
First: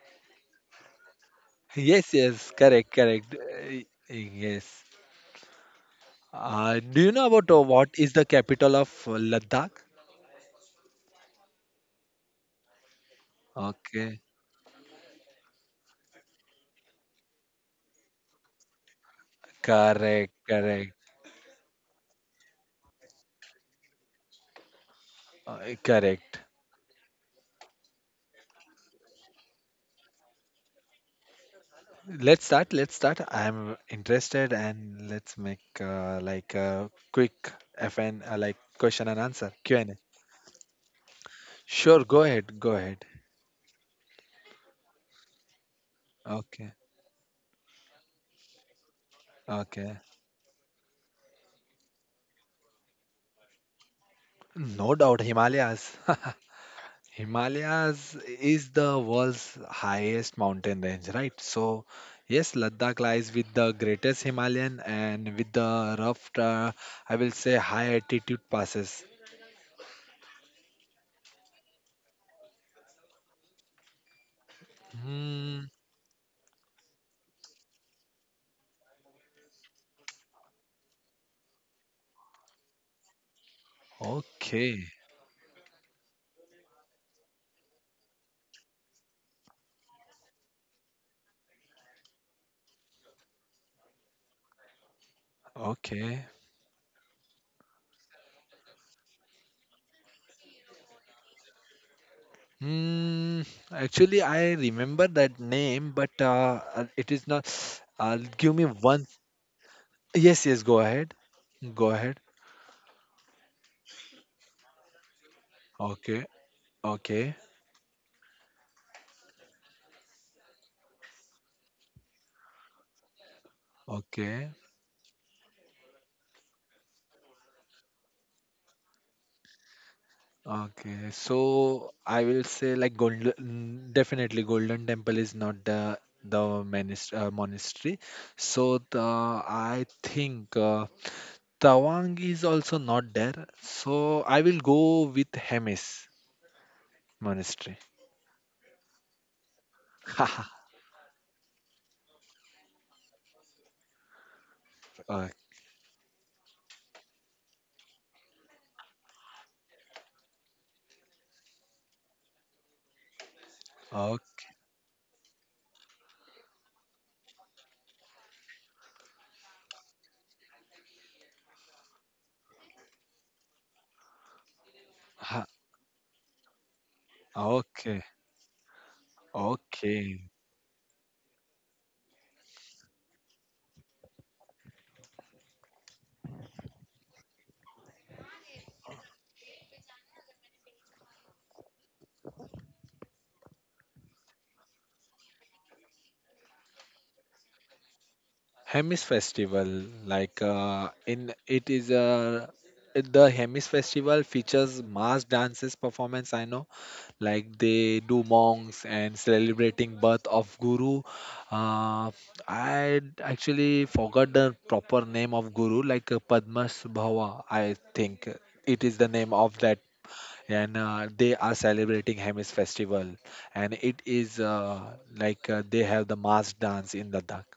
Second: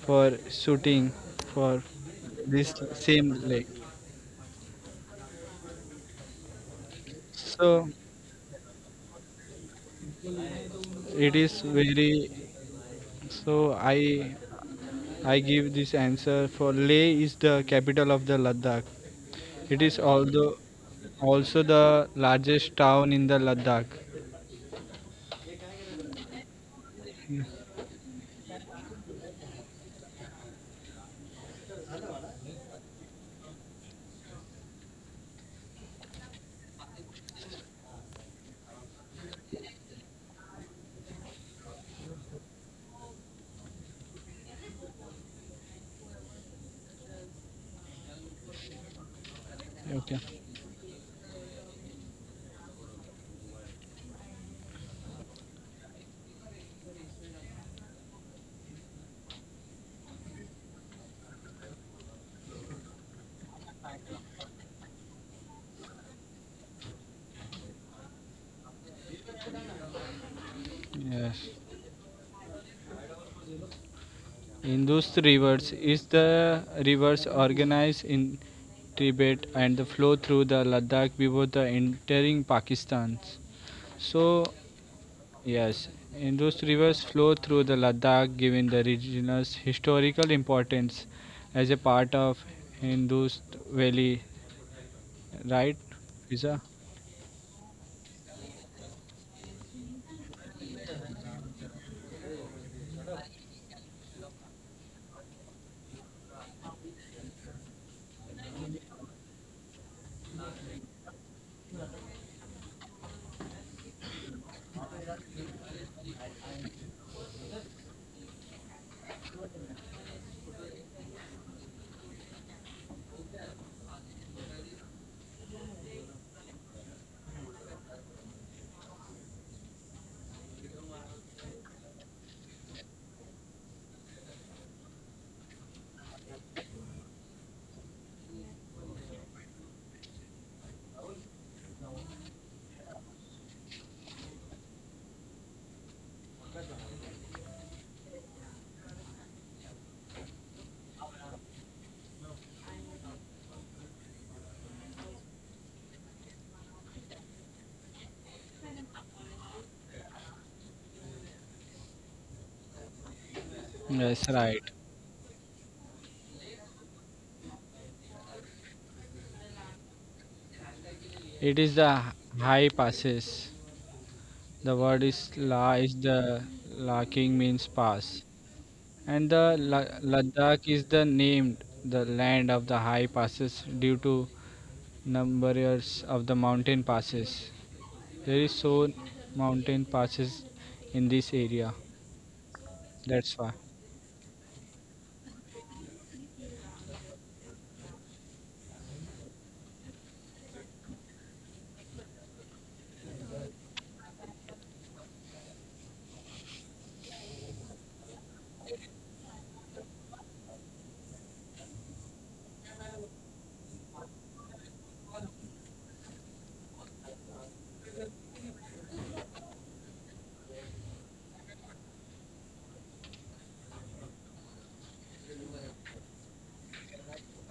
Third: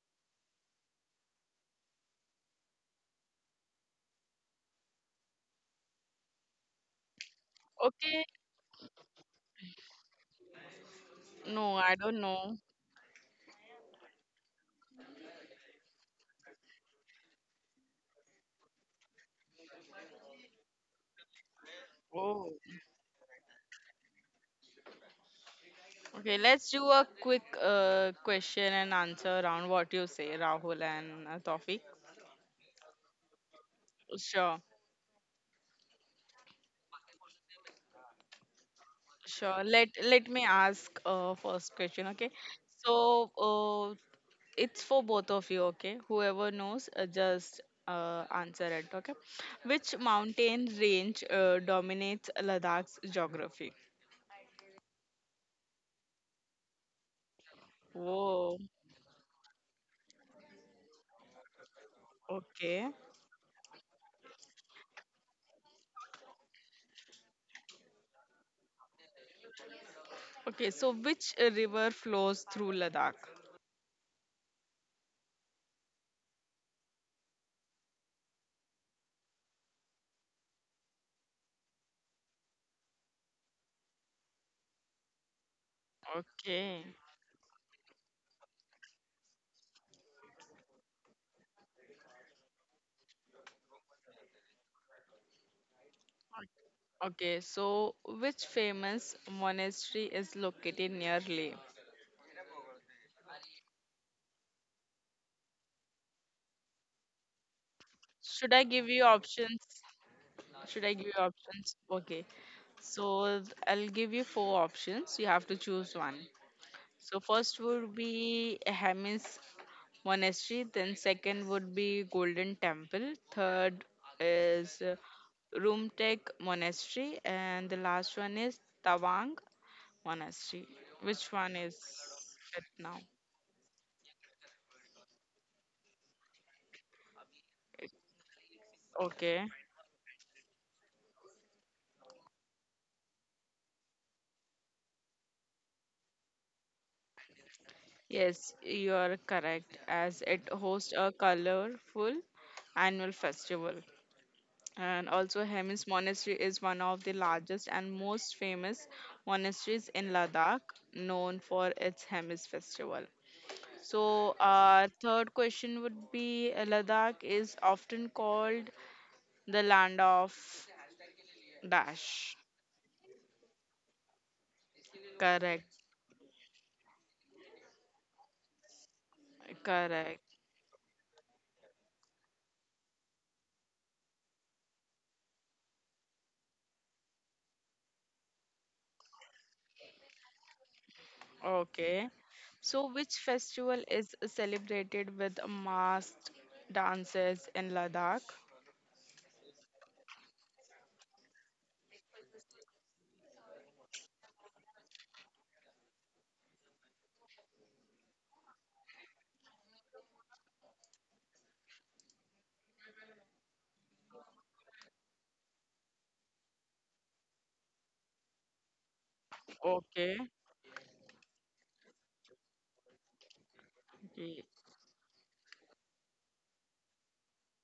[SPEAKER 3] for shooting, for
[SPEAKER 2] Yes, yes,
[SPEAKER 3] this
[SPEAKER 2] correct,
[SPEAKER 3] same
[SPEAKER 2] correct.
[SPEAKER 3] lake.
[SPEAKER 2] Yes. Do you know about what
[SPEAKER 3] So
[SPEAKER 2] is
[SPEAKER 1] Okay,
[SPEAKER 2] the capital of Ladakh?
[SPEAKER 3] it is
[SPEAKER 1] no, I don't
[SPEAKER 3] very.
[SPEAKER 1] know.
[SPEAKER 3] So
[SPEAKER 2] Okay,
[SPEAKER 3] I give this answer for Leh is the capital of the Ladakh. It is
[SPEAKER 2] correct,
[SPEAKER 3] although
[SPEAKER 2] correct,
[SPEAKER 3] also the largest town in the Ladakh.
[SPEAKER 1] Okay,
[SPEAKER 2] correct.
[SPEAKER 1] let's do a quick question and answer round. What you say, Rahul and Tawfiq?
[SPEAKER 2] Let's start. Let's start. I'm
[SPEAKER 1] Sure,
[SPEAKER 2] interested, and let's make like a quick FN like question and answer
[SPEAKER 1] sure. Let
[SPEAKER 2] Q&A.
[SPEAKER 1] let me ask first question.
[SPEAKER 2] Sure,
[SPEAKER 1] Okay,
[SPEAKER 2] go ahead, go
[SPEAKER 1] so
[SPEAKER 2] ahead.
[SPEAKER 1] uh, it's for both of you, okay, whoever
[SPEAKER 2] Okay,
[SPEAKER 1] knows just answer it, okay. Which
[SPEAKER 2] okay.
[SPEAKER 3] Okay.
[SPEAKER 1] mountain range dominates Ladakh's geography?
[SPEAKER 2] No doubt, Himalayas. Himalayas
[SPEAKER 1] Whoa,
[SPEAKER 2] is the world's highest mountain range, right? So yes,
[SPEAKER 1] okay,
[SPEAKER 2] Ladakh lies with the greatest Himalayan and with the rough, I will say, high altitude passes.
[SPEAKER 1] okay. So which
[SPEAKER 3] Yes.
[SPEAKER 1] river flows through Ladakh?
[SPEAKER 3] Indus
[SPEAKER 2] Hmm.
[SPEAKER 3] rivers is the rivers organized in Tibet and the flow through the Ladakh before the entering Pakistan. So
[SPEAKER 2] Okay.
[SPEAKER 3] yes, Indus
[SPEAKER 1] Okay,
[SPEAKER 3] rivers flow through the Ladakh giving the region's historical importance as a part of Indus Valley, right?
[SPEAKER 2] Okay.
[SPEAKER 3] Fiza?
[SPEAKER 1] okay. So which famous monastery is located near Leh?
[SPEAKER 2] Hmm. Actually, I remember that name, but it is not. Give me
[SPEAKER 1] Should I
[SPEAKER 2] one.
[SPEAKER 1] give you options
[SPEAKER 2] Yes. Yes. Go
[SPEAKER 1] should I
[SPEAKER 2] ahead.
[SPEAKER 1] give you
[SPEAKER 2] Go
[SPEAKER 1] options
[SPEAKER 2] ahead.
[SPEAKER 1] Okay, so I'll give you four options, you have to choose
[SPEAKER 2] Okay.
[SPEAKER 1] one.
[SPEAKER 2] Okay.
[SPEAKER 1] So first would be Hermes Monastery, then second would be Golden Temple, third
[SPEAKER 2] Okay.
[SPEAKER 1] is Rumtek Monastery, and the last one is Tawang Monastery.
[SPEAKER 2] Okay,
[SPEAKER 1] Which one is
[SPEAKER 2] so I will say
[SPEAKER 1] it
[SPEAKER 2] like
[SPEAKER 1] now?
[SPEAKER 2] golden, mm, definitely Golden Temple is not the monastery. Monastery. So the
[SPEAKER 1] Okay.
[SPEAKER 2] I think Tawang is also not there. So I will go with Hemis Monastery.
[SPEAKER 1] Yes, you are correct, as
[SPEAKER 2] Haha.
[SPEAKER 1] it hosts a colorful annual festival. And
[SPEAKER 2] Okay.
[SPEAKER 1] also, Hemis Monastery is one of the largest and most famous monasteries in Ladakh, known for its Hemis festival. So,
[SPEAKER 3] Yes, right.
[SPEAKER 1] third question would be, Ladakh is often called the land of
[SPEAKER 3] It is the
[SPEAKER 1] dash.
[SPEAKER 3] high passes. The word is
[SPEAKER 1] Correct,
[SPEAKER 3] la is the la king means
[SPEAKER 2] Okay.
[SPEAKER 3] pass. And the
[SPEAKER 1] correct.
[SPEAKER 2] Okay.
[SPEAKER 3] Ladakh is the named the land of the high passes due to numbers of the mountain passes. There is so mountain passes in this area.
[SPEAKER 1] Okay. So, which
[SPEAKER 3] That's why.
[SPEAKER 1] festival is celebrated with masked dances in Ladakh?
[SPEAKER 2] Hemis Festival, like in it is a the Hemis Festival features mass dances performance. I know like they do monks and celebrating birth of guru uh, I actually forgot the proper name of guru like padmasambhava I think it is the name of that.
[SPEAKER 1] Okay.
[SPEAKER 2] And they are celebrating Hemis festival, and it
[SPEAKER 1] Ye-
[SPEAKER 2] is like they have the mass dance in Ladakh.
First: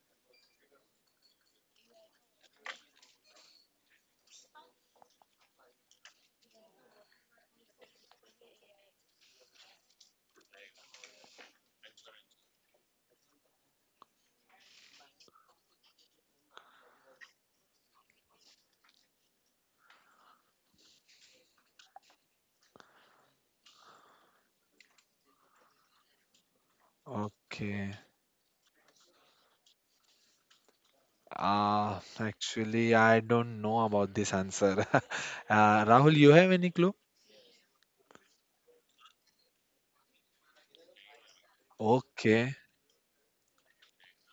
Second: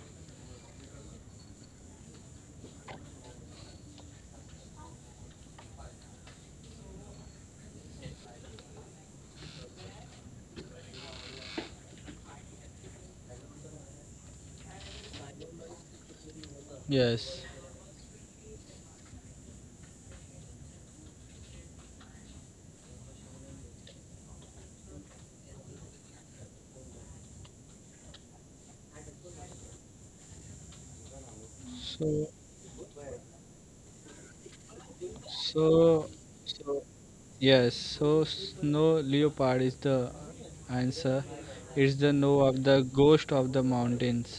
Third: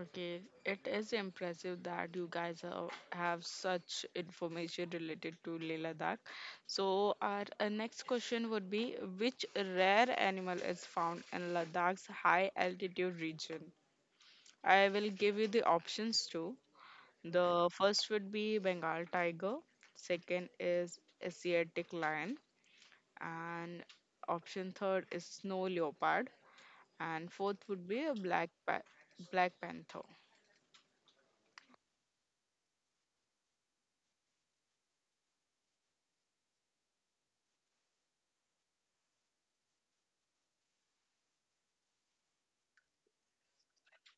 [SPEAKER 1] Okay, it is impressive that you guys are, have such information related to Leela Dak. So, our next question would be, which rare animal is found in Ladakh's high altitude region? I will give you the options too.
[SPEAKER 3] Yes.
[SPEAKER 1] The first would be Bengal tiger, second is Asiatic lion, and option third is snow leopard, and fourth would
[SPEAKER 2] Okay.
[SPEAKER 1] be a black panther.
[SPEAKER 2] uh,
[SPEAKER 3] So
[SPEAKER 2] Actually, I don't know about this answer.
[SPEAKER 3] so
[SPEAKER 2] Uh, Rahul, you have any
[SPEAKER 3] so
[SPEAKER 2] clue?
[SPEAKER 3] yes. So snow leopard is the answer. It's the no
[SPEAKER 2] Okay.
[SPEAKER 3] of the ghost of the mountains.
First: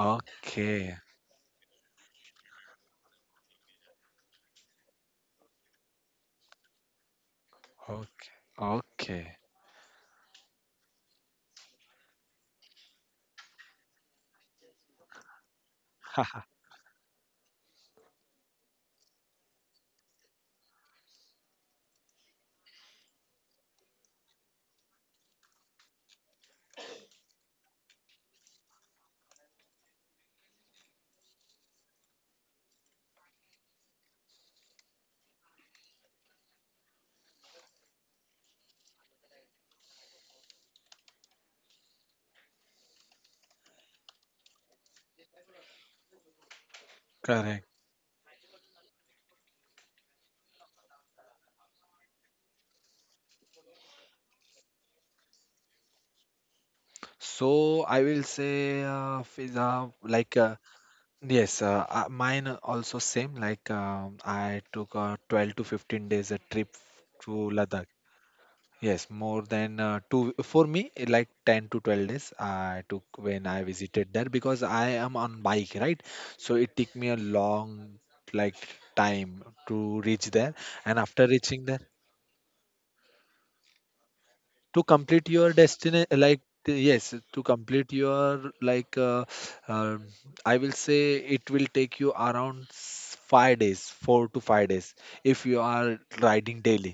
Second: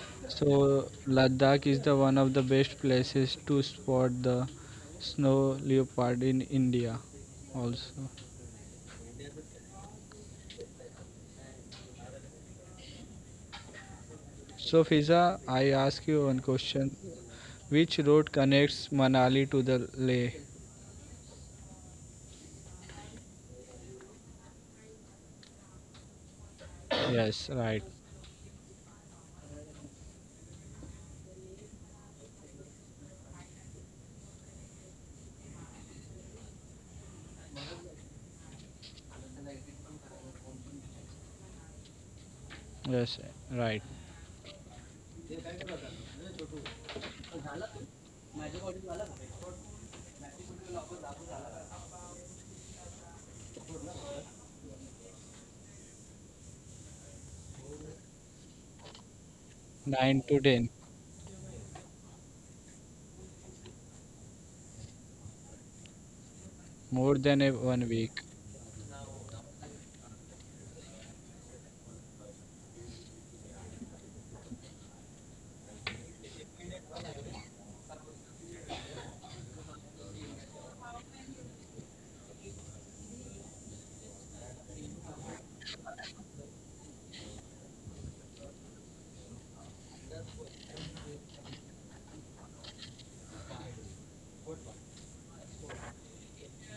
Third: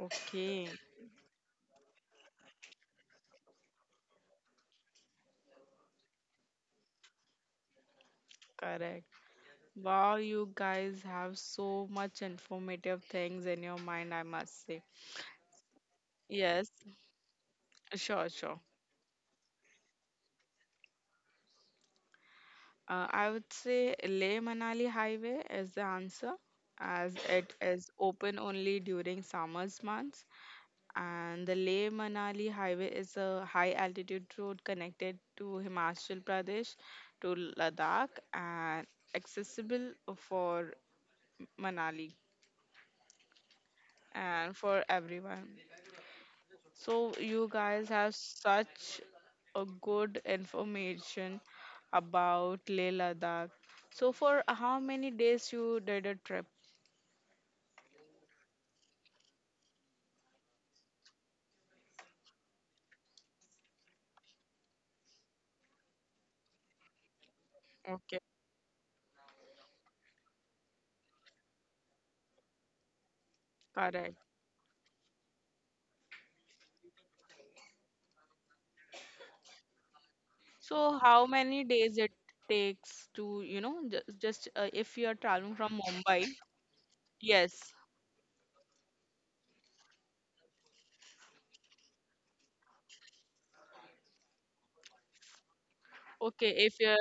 [SPEAKER 1] Okay.
[SPEAKER 3] So Ladakh is the one of the best places to spot the snow leopard in India also.
[SPEAKER 2] Okay.
[SPEAKER 1] Correct.
[SPEAKER 2] Okay.
[SPEAKER 1] Wow, you guys have so much informative things in your mind, I must
[SPEAKER 3] So
[SPEAKER 1] say.
[SPEAKER 3] Fiza, I ask you one
[SPEAKER 1] Yes,
[SPEAKER 3] question. Which road
[SPEAKER 1] sure, sure.
[SPEAKER 3] connects Manali to the Leh?
[SPEAKER 1] I would say Leh Manali Highway is the answer, as it
[SPEAKER 3] Yes,
[SPEAKER 1] is
[SPEAKER 3] right.
[SPEAKER 1] open only during summer's months. And the Leh Manali Highway is a high altitude road connected to Himachal Pradesh to Ladakh and accessible for Manali
[SPEAKER 3] Yes, right.
[SPEAKER 1] and for everyone. So you
[SPEAKER 2] Correct.
[SPEAKER 1] guys have such a good information about Leh Ladakh. So for how many days you did a trip?
[SPEAKER 2] So I will say pizza,
[SPEAKER 3] 9
[SPEAKER 2] like
[SPEAKER 3] to 10.
[SPEAKER 2] yes, mine also same. Like I took 12 to 15 days a trip
[SPEAKER 3] More
[SPEAKER 2] to
[SPEAKER 3] than
[SPEAKER 2] Ladakh.
[SPEAKER 3] one
[SPEAKER 1] Okay.
[SPEAKER 3] week.
[SPEAKER 2] Yes, more than two for me eh, like 10 to 12 days I took when I
[SPEAKER 1] Correct.
[SPEAKER 2] visited there because I am on bike, right? So it took me a long like time to reach there
[SPEAKER 1] So
[SPEAKER 2] and
[SPEAKER 1] how
[SPEAKER 2] after
[SPEAKER 1] many
[SPEAKER 2] reaching there
[SPEAKER 1] days it takes to, you know, just
[SPEAKER 2] to
[SPEAKER 1] if you are
[SPEAKER 2] complete
[SPEAKER 1] traveling
[SPEAKER 2] your
[SPEAKER 1] from
[SPEAKER 2] destiny
[SPEAKER 1] Mumbai?
[SPEAKER 2] like yes to
[SPEAKER 1] Yes.
[SPEAKER 2] complete your like um I will say it will take.
[SPEAKER 1] Okay, if you're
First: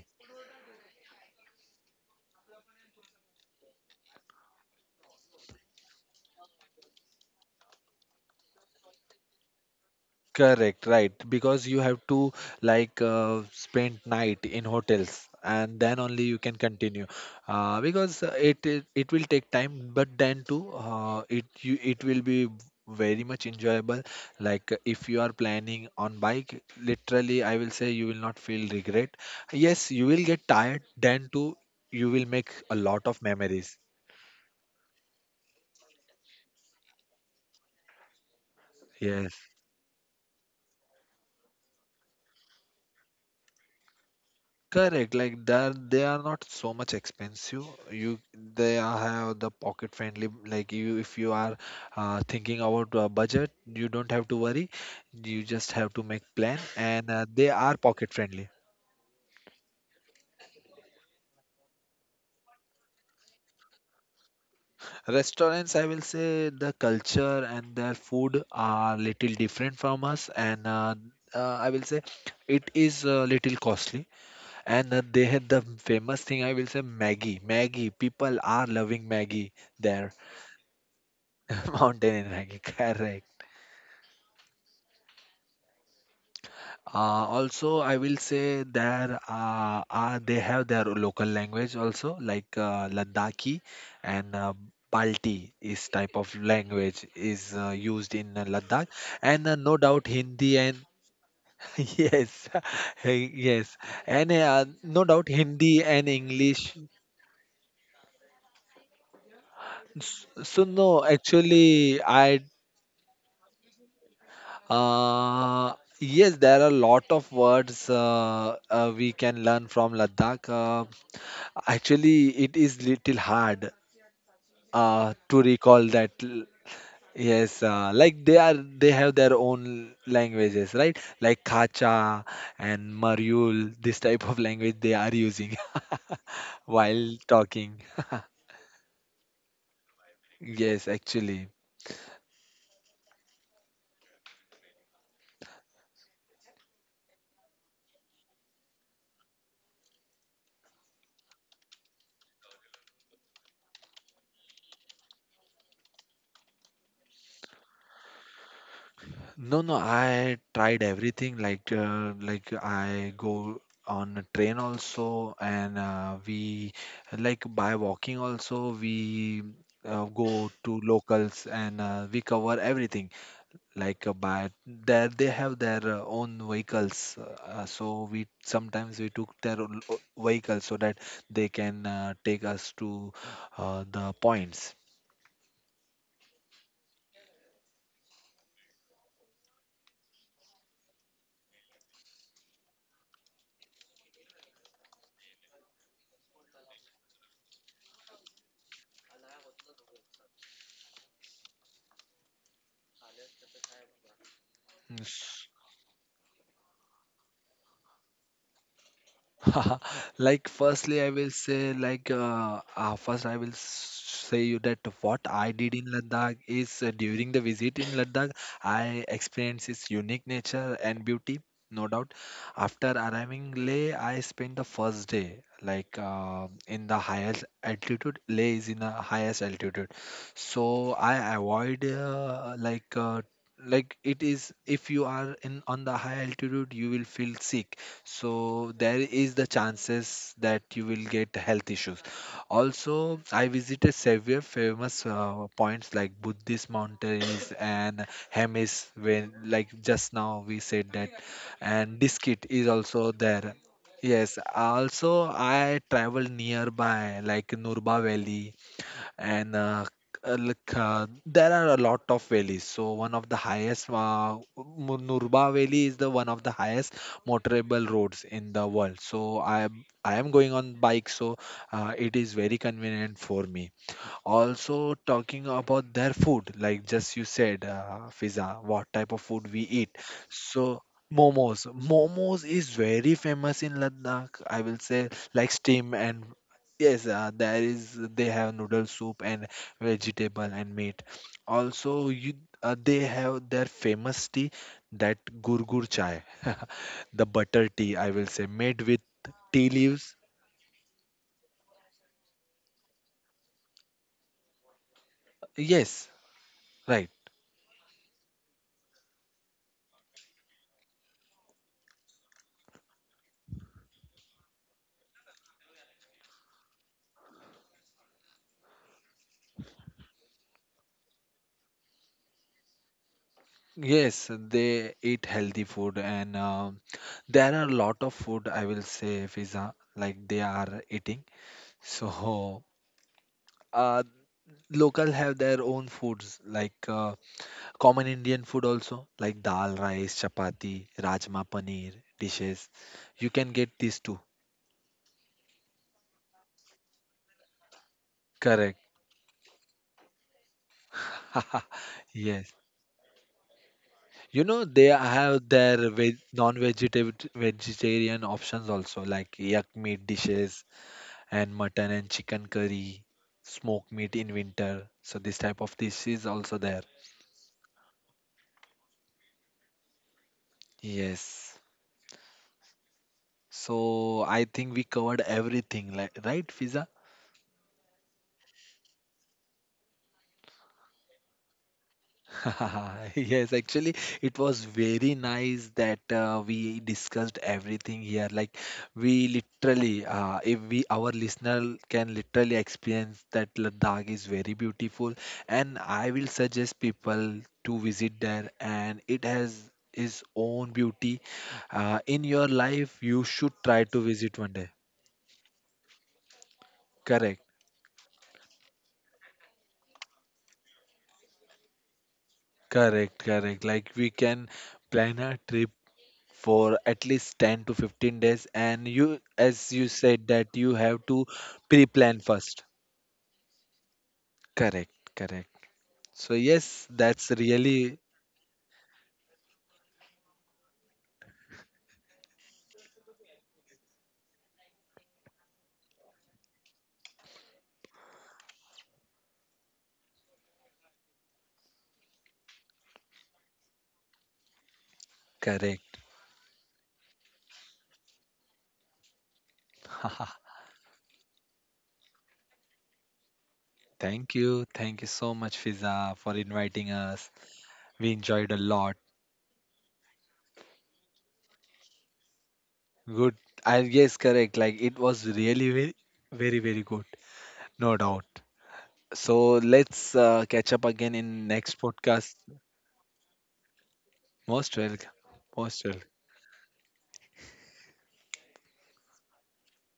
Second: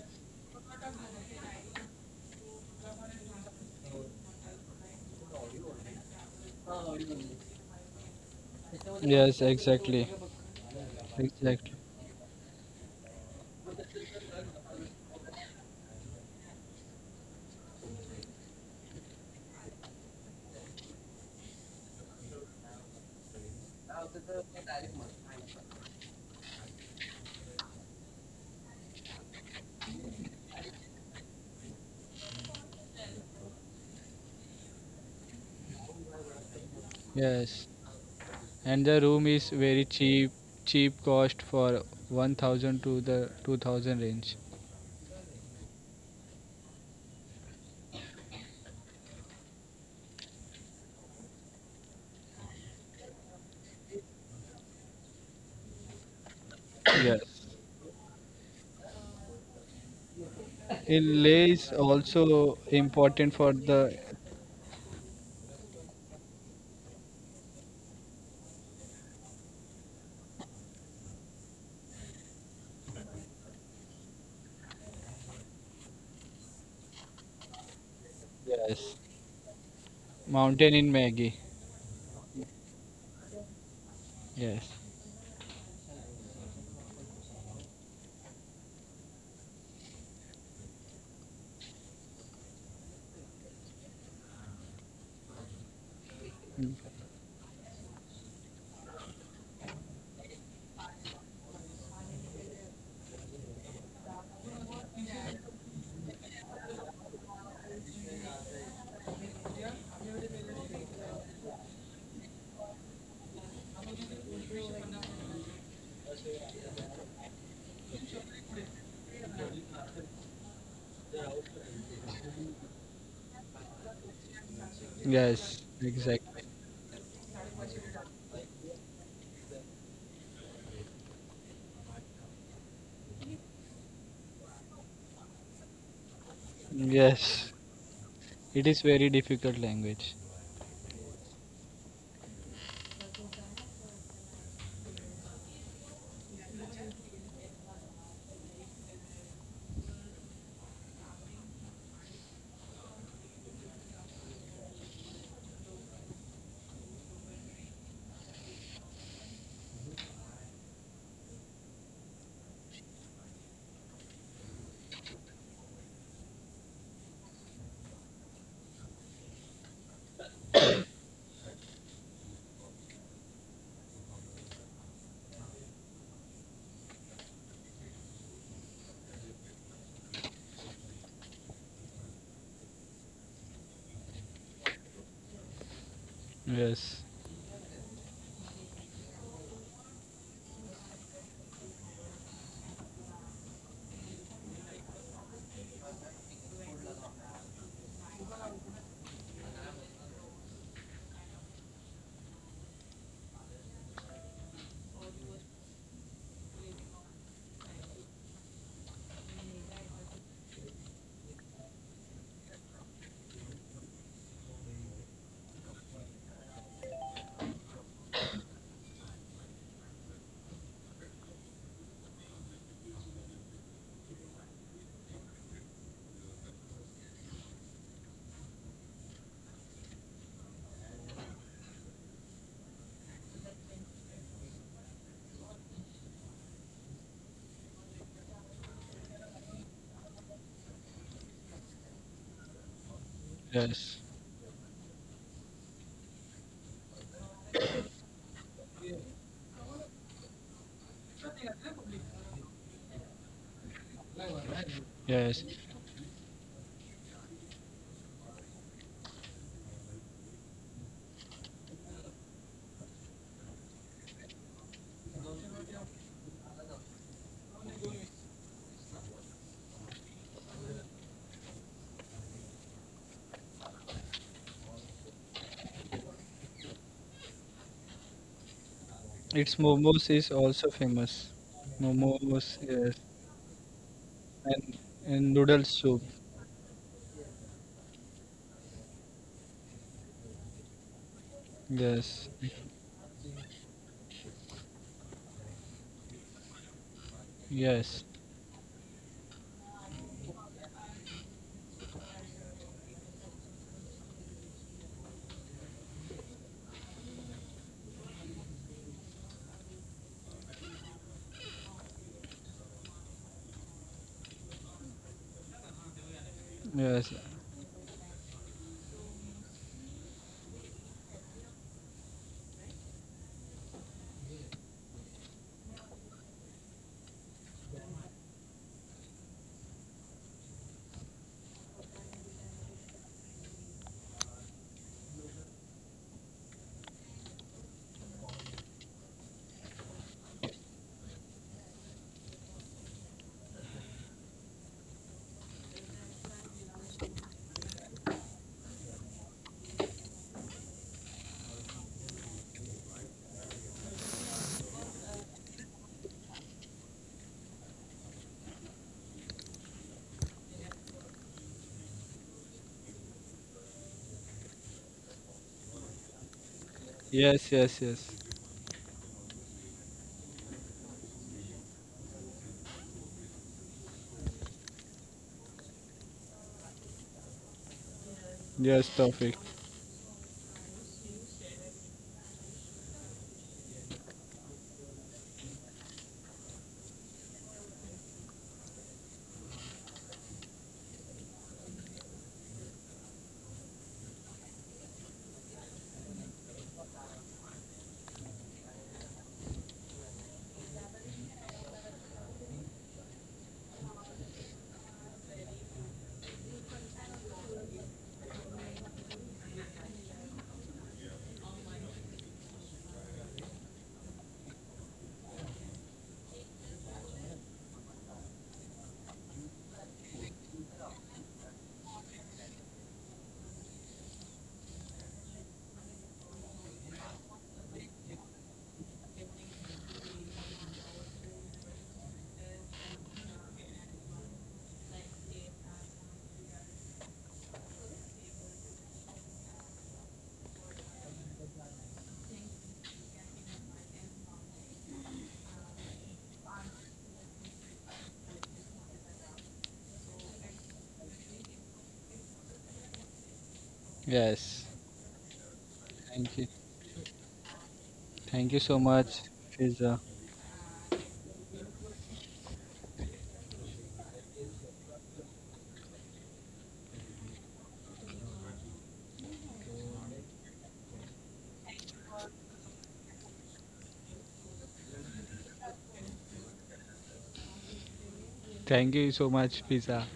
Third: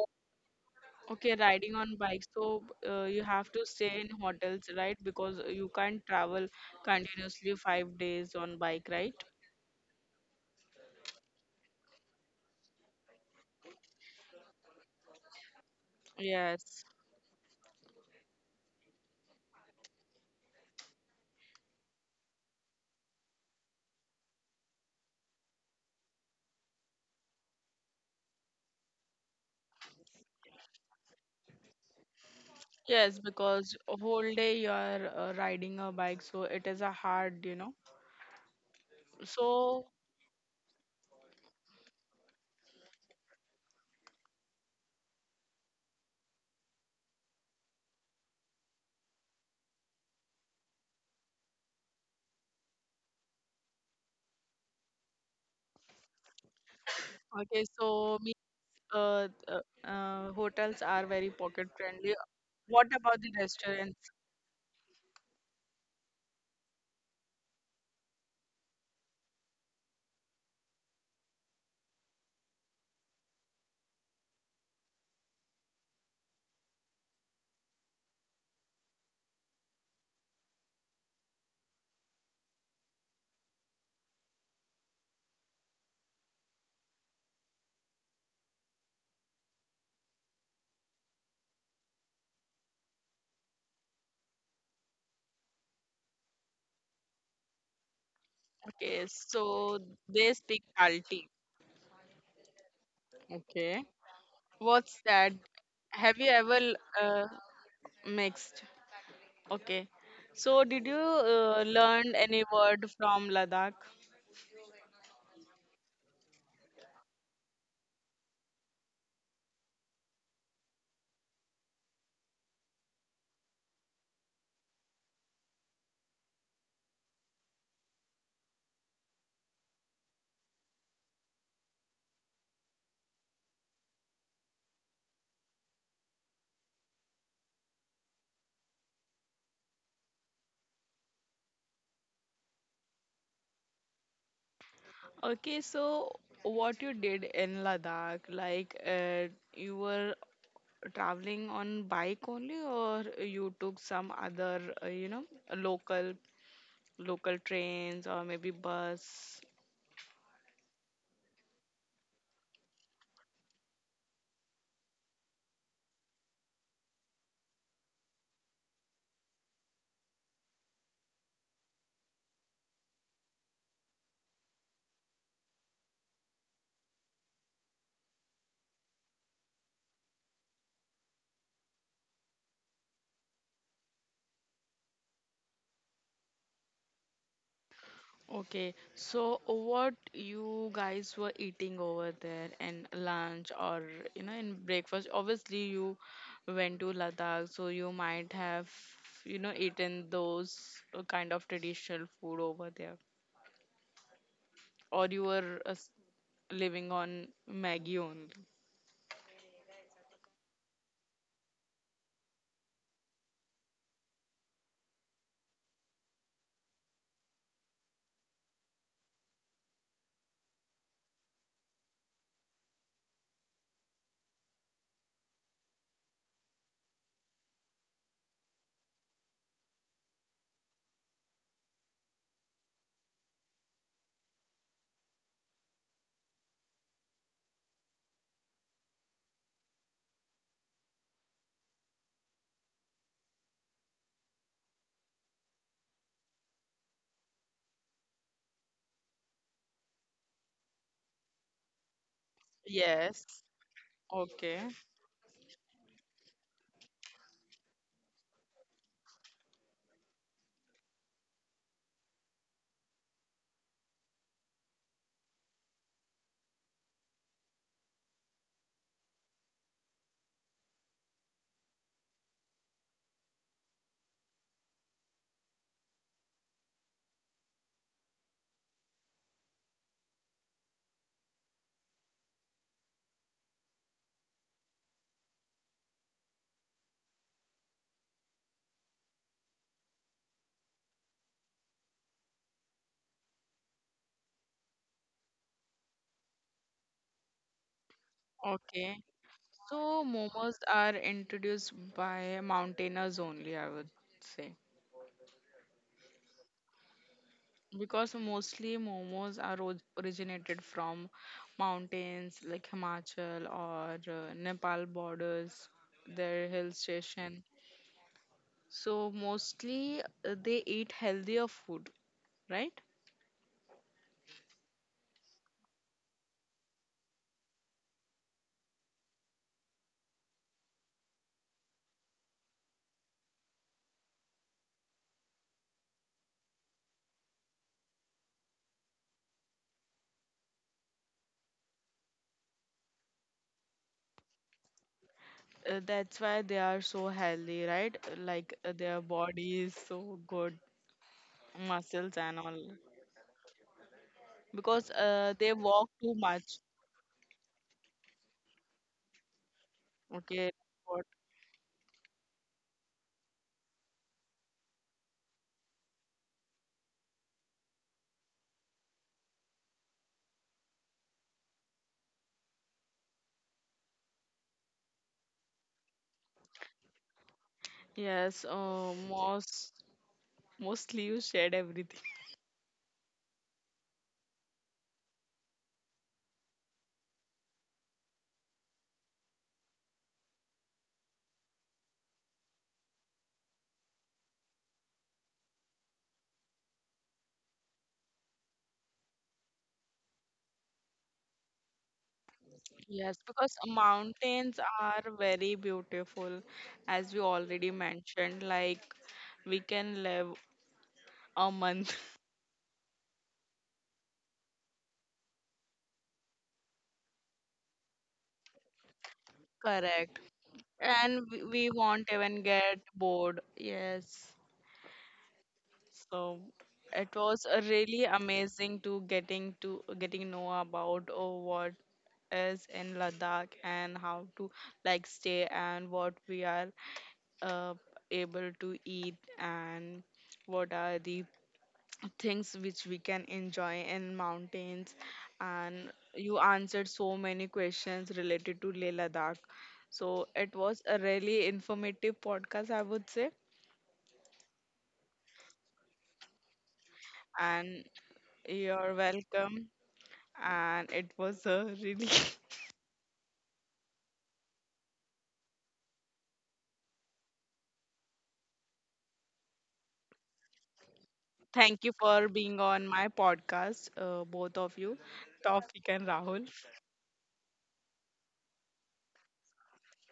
[SPEAKER 1] okay riding on bike, so you have to stay in hotels, right? Because you can't travel continuously five days on bike, right?
[SPEAKER 3] Yes, exactly.
[SPEAKER 2] Correct, right. Because
[SPEAKER 3] Exactly.
[SPEAKER 2] you have to like spend night in hotels and then only you can
[SPEAKER 1] Yes.
[SPEAKER 2] continue. Because it will take time, but then too it will be very much enjoyable. Like if you are planning on bike, literally I will say you will not feel regret. Yes, you will get tired, then too you will make a lot
[SPEAKER 1] Yes,
[SPEAKER 2] of
[SPEAKER 1] because
[SPEAKER 2] memories.
[SPEAKER 1] whole day you are riding a bike, so it is a hard, you know.
[SPEAKER 3] Yes. And the room
[SPEAKER 2] Yes.
[SPEAKER 3] is
[SPEAKER 1] So,
[SPEAKER 3] very cheap. Cheap cost for 1000 to the 2000 range.
[SPEAKER 2] Correct, like that they are not so much expensive. You they are have the pocket friendly. Like you, if you are thinking about a budget, you don't have to worry. You just have to make plan, and
[SPEAKER 3] Yes.
[SPEAKER 2] they
[SPEAKER 1] okay,
[SPEAKER 2] are pocket
[SPEAKER 1] so me,
[SPEAKER 2] friendly.
[SPEAKER 1] hotels
[SPEAKER 3] It
[SPEAKER 1] are very
[SPEAKER 3] lay
[SPEAKER 1] pocket
[SPEAKER 3] is
[SPEAKER 1] friendly.
[SPEAKER 3] also
[SPEAKER 1] What about the
[SPEAKER 3] important for the,
[SPEAKER 1] restaurants?
[SPEAKER 2] Restaurants, I will say, the culture and their food are little different from us, and I will say it is a little costly. And they had the famous thing, I will say, Maggie. Maggie, people are
[SPEAKER 3] yes,
[SPEAKER 2] loving Maggie there.
[SPEAKER 3] mountain in Maggie.
[SPEAKER 2] Mountain in Rangi, correct.
[SPEAKER 3] Yes,
[SPEAKER 2] Also, I will say there are they have their local language also, like Ladakhi, and Balti is type of
[SPEAKER 3] mm.
[SPEAKER 2] language is used in Ladakh,
[SPEAKER 1] Okay,
[SPEAKER 2] and
[SPEAKER 1] so
[SPEAKER 2] no doubt
[SPEAKER 1] they speak
[SPEAKER 2] Hindi and
[SPEAKER 1] Balti.
[SPEAKER 2] yes,
[SPEAKER 1] Okay,
[SPEAKER 2] yes, and
[SPEAKER 1] what's
[SPEAKER 2] no
[SPEAKER 1] that?
[SPEAKER 2] doubt Hindi
[SPEAKER 1] Have
[SPEAKER 2] and
[SPEAKER 1] you ever l-
[SPEAKER 2] English.
[SPEAKER 1] uh, mixed? Okay, so
[SPEAKER 2] So
[SPEAKER 1] did you
[SPEAKER 2] no, actually,
[SPEAKER 1] learn any
[SPEAKER 2] I.
[SPEAKER 1] word from Ladakh?
[SPEAKER 2] Uh, yes, there are a lot of words we can learn from Ladakh. Actually, it is little hard to
[SPEAKER 3] Yes,
[SPEAKER 2] recall that.
[SPEAKER 3] exactly.
[SPEAKER 2] L-. Yes, like they have their own languages, right? Like Khacha and Maryul, this type of language they are using while
[SPEAKER 3] Yes,
[SPEAKER 2] talking.
[SPEAKER 3] it is very difficult language.
[SPEAKER 2] Yes, actually.
[SPEAKER 1] Okay, so what you did in Ladakh, like you were traveling on bike only, or you took some other, you know, local local trains or maybe bus?
[SPEAKER 2] No, no, I tried everything like I go on a train also, and we like by walking also we go to locals, and we cover everything like by there they have their own vehicles, so we sometimes we took their own vehicle so that they can take us to the points.
[SPEAKER 3] Yes,
[SPEAKER 1] Okay, so what you guys were eating over there in lunch or, you know, in breakfast? Obviously, you went to Ladakh, so you might have, you know, eaten those kind of traditional food over there, or you were living on Maggie only.
[SPEAKER 2] Like, firstly, I will say, like, first, I will say you that what I did in Ladakh is during the visit in Ladakh, I experienced its unique nature and beauty, no doubt. After arriving Leh, I spent the first day, like, in the highest altitude. Leh is in the highest altitude, so I avoid, like it is if you are in on the high altitude you will feel sick, so there is the chances that you will get health issues. Also, I
[SPEAKER 3] yes,
[SPEAKER 2] visited several famous points like buddhist mountains and hemis, when like just now we said that, and Diskit is also
[SPEAKER 1] Yes.
[SPEAKER 2] there. Yes,
[SPEAKER 1] Okay.
[SPEAKER 2] also
[SPEAKER 3] yes.
[SPEAKER 2] I travel nearby like Nurba Valley, and like there are a lot of valleys, so one of the highest Nurba Valley is the one of the highest motorable roads in the world, so I am going on bike, so it is very convenient for me. Also talking about their food, like just you said Fiza, what type of
[SPEAKER 3] Its
[SPEAKER 2] food we
[SPEAKER 3] momos
[SPEAKER 2] eat,
[SPEAKER 3] is also
[SPEAKER 2] so
[SPEAKER 3] famous.
[SPEAKER 2] momos
[SPEAKER 3] Momos,
[SPEAKER 2] momos is
[SPEAKER 3] yes,
[SPEAKER 2] very famous in Ladakh, I
[SPEAKER 3] and
[SPEAKER 2] will say,
[SPEAKER 3] and noodle
[SPEAKER 2] like
[SPEAKER 3] soup.
[SPEAKER 2] steam. And yes, there is they have noodle soup and vegetable and meat. Also
[SPEAKER 3] Yes,
[SPEAKER 2] you they have their famous tea, that gurgur chai. The butter
[SPEAKER 3] yes,
[SPEAKER 2] tea, I will say, made
[SPEAKER 1] Okay.
[SPEAKER 2] with tea
[SPEAKER 1] So
[SPEAKER 2] leaves.
[SPEAKER 1] momos are introduced by mountainers only, I would say,
[SPEAKER 2] Yes, right.
[SPEAKER 1] because mostly momos are originated from mountains like Himachal or Nepal borders, their hill
[SPEAKER 3] yes,
[SPEAKER 1] station. So mostly they eat healthier food, right?
[SPEAKER 2] Yes, they eat healthy food, and there are a lot of food I will say Fiza like they are eating. So, uh, local have their own foods, like common Indian food also, like dal, rice, chapati, rajma, paneer dishes. You can get these too.
[SPEAKER 1] That's why they are so healthy, right? Like
[SPEAKER 2] Correct.
[SPEAKER 1] their body is so good, muscles and
[SPEAKER 2] Yes.
[SPEAKER 1] all,
[SPEAKER 2] You know, they
[SPEAKER 1] because
[SPEAKER 2] have
[SPEAKER 1] they
[SPEAKER 2] their
[SPEAKER 1] walk too much.
[SPEAKER 2] vegetarian options also, like yak meat
[SPEAKER 1] Okay.
[SPEAKER 2] dishes, and mutton and chicken curry, smoked meat in winter. So this type of dish is also there.
[SPEAKER 3] yes, yes, yes.
[SPEAKER 2] Yes. So I think we covered everything, like, right, Fiza?
[SPEAKER 1] Yes,
[SPEAKER 3] Yes, Tawfiq.
[SPEAKER 1] mostly you shared everything.
[SPEAKER 2] Yes, actually, it was very nice that we discussed everything here. Like we literally, if we our listener can literally experience that Ladakh is very beautiful, and I will suggest people to visit there, and it has its own beauty. In your life,
[SPEAKER 1] Yes,
[SPEAKER 2] you should
[SPEAKER 1] because
[SPEAKER 2] try to visit one
[SPEAKER 1] mountains
[SPEAKER 2] day.
[SPEAKER 1] are very beautiful, as we
[SPEAKER 2] Correct,
[SPEAKER 1] already mentioned. Like we can live a month,
[SPEAKER 2] correct, correct. Like we can plan a trip for at least 10 to 15 days, and you as you
[SPEAKER 1] correct?
[SPEAKER 2] said that you have to
[SPEAKER 1] And we won't
[SPEAKER 2] pre-plan
[SPEAKER 1] even
[SPEAKER 2] first.
[SPEAKER 1] get bored. Yes,
[SPEAKER 2] Correct, correct. So
[SPEAKER 1] so
[SPEAKER 2] yes,
[SPEAKER 1] it
[SPEAKER 2] that's
[SPEAKER 1] was
[SPEAKER 2] really
[SPEAKER 1] really amazing to getting know about, oh, what is in Ladakh and how to like stay and what we are uh, able to eat and what are the things which we can enjoy in mountains. And
[SPEAKER 2] correct.
[SPEAKER 1] you answered so many questions related to Leh Ladakh, so it was a really informative podcast, I would say.
[SPEAKER 2] Thank
[SPEAKER 3] Yes.
[SPEAKER 2] you, thank you so much Fiza
[SPEAKER 3] Thank you.
[SPEAKER 2] for inviting us.
[SPEAKER 1] And
[SPEAKER 2] We
[SPEAKER 3] Thank you
[SPEAKER 2] enjoyed a
[SPEAKER 3] so
[SPEAKER 1] you're
[SPEAKER 2] lot.
[SPEAKER 3] much,
[SPEAKER 1] welcome
[SPEAKER 3] Fiza.
[SPEAKER 1] and it was a really
[SPEAKER 2] Good. I yes correct, like it was really very, very, very good, no doubt. So let's catch up again in
[SPEAKER 1] thank you
[SPEAKER 2] next
[SPEAKER 1] for
[SPEAKER 2] podcast.
[SPEAKER 1] being on my podcast, both of
[SPEAKER 2] Most
[SPEAKER 1] you,
[SPEAKER 2] welcome.
[SPEAKER 1] Tawfiq
[SPEAKER 2] Most
[SPEAKER 1] and
[SPEAKER 2] welcome.
[SPEAKER 1] Rahul.
[SPEAKER 3] Thank you so much, Pizza.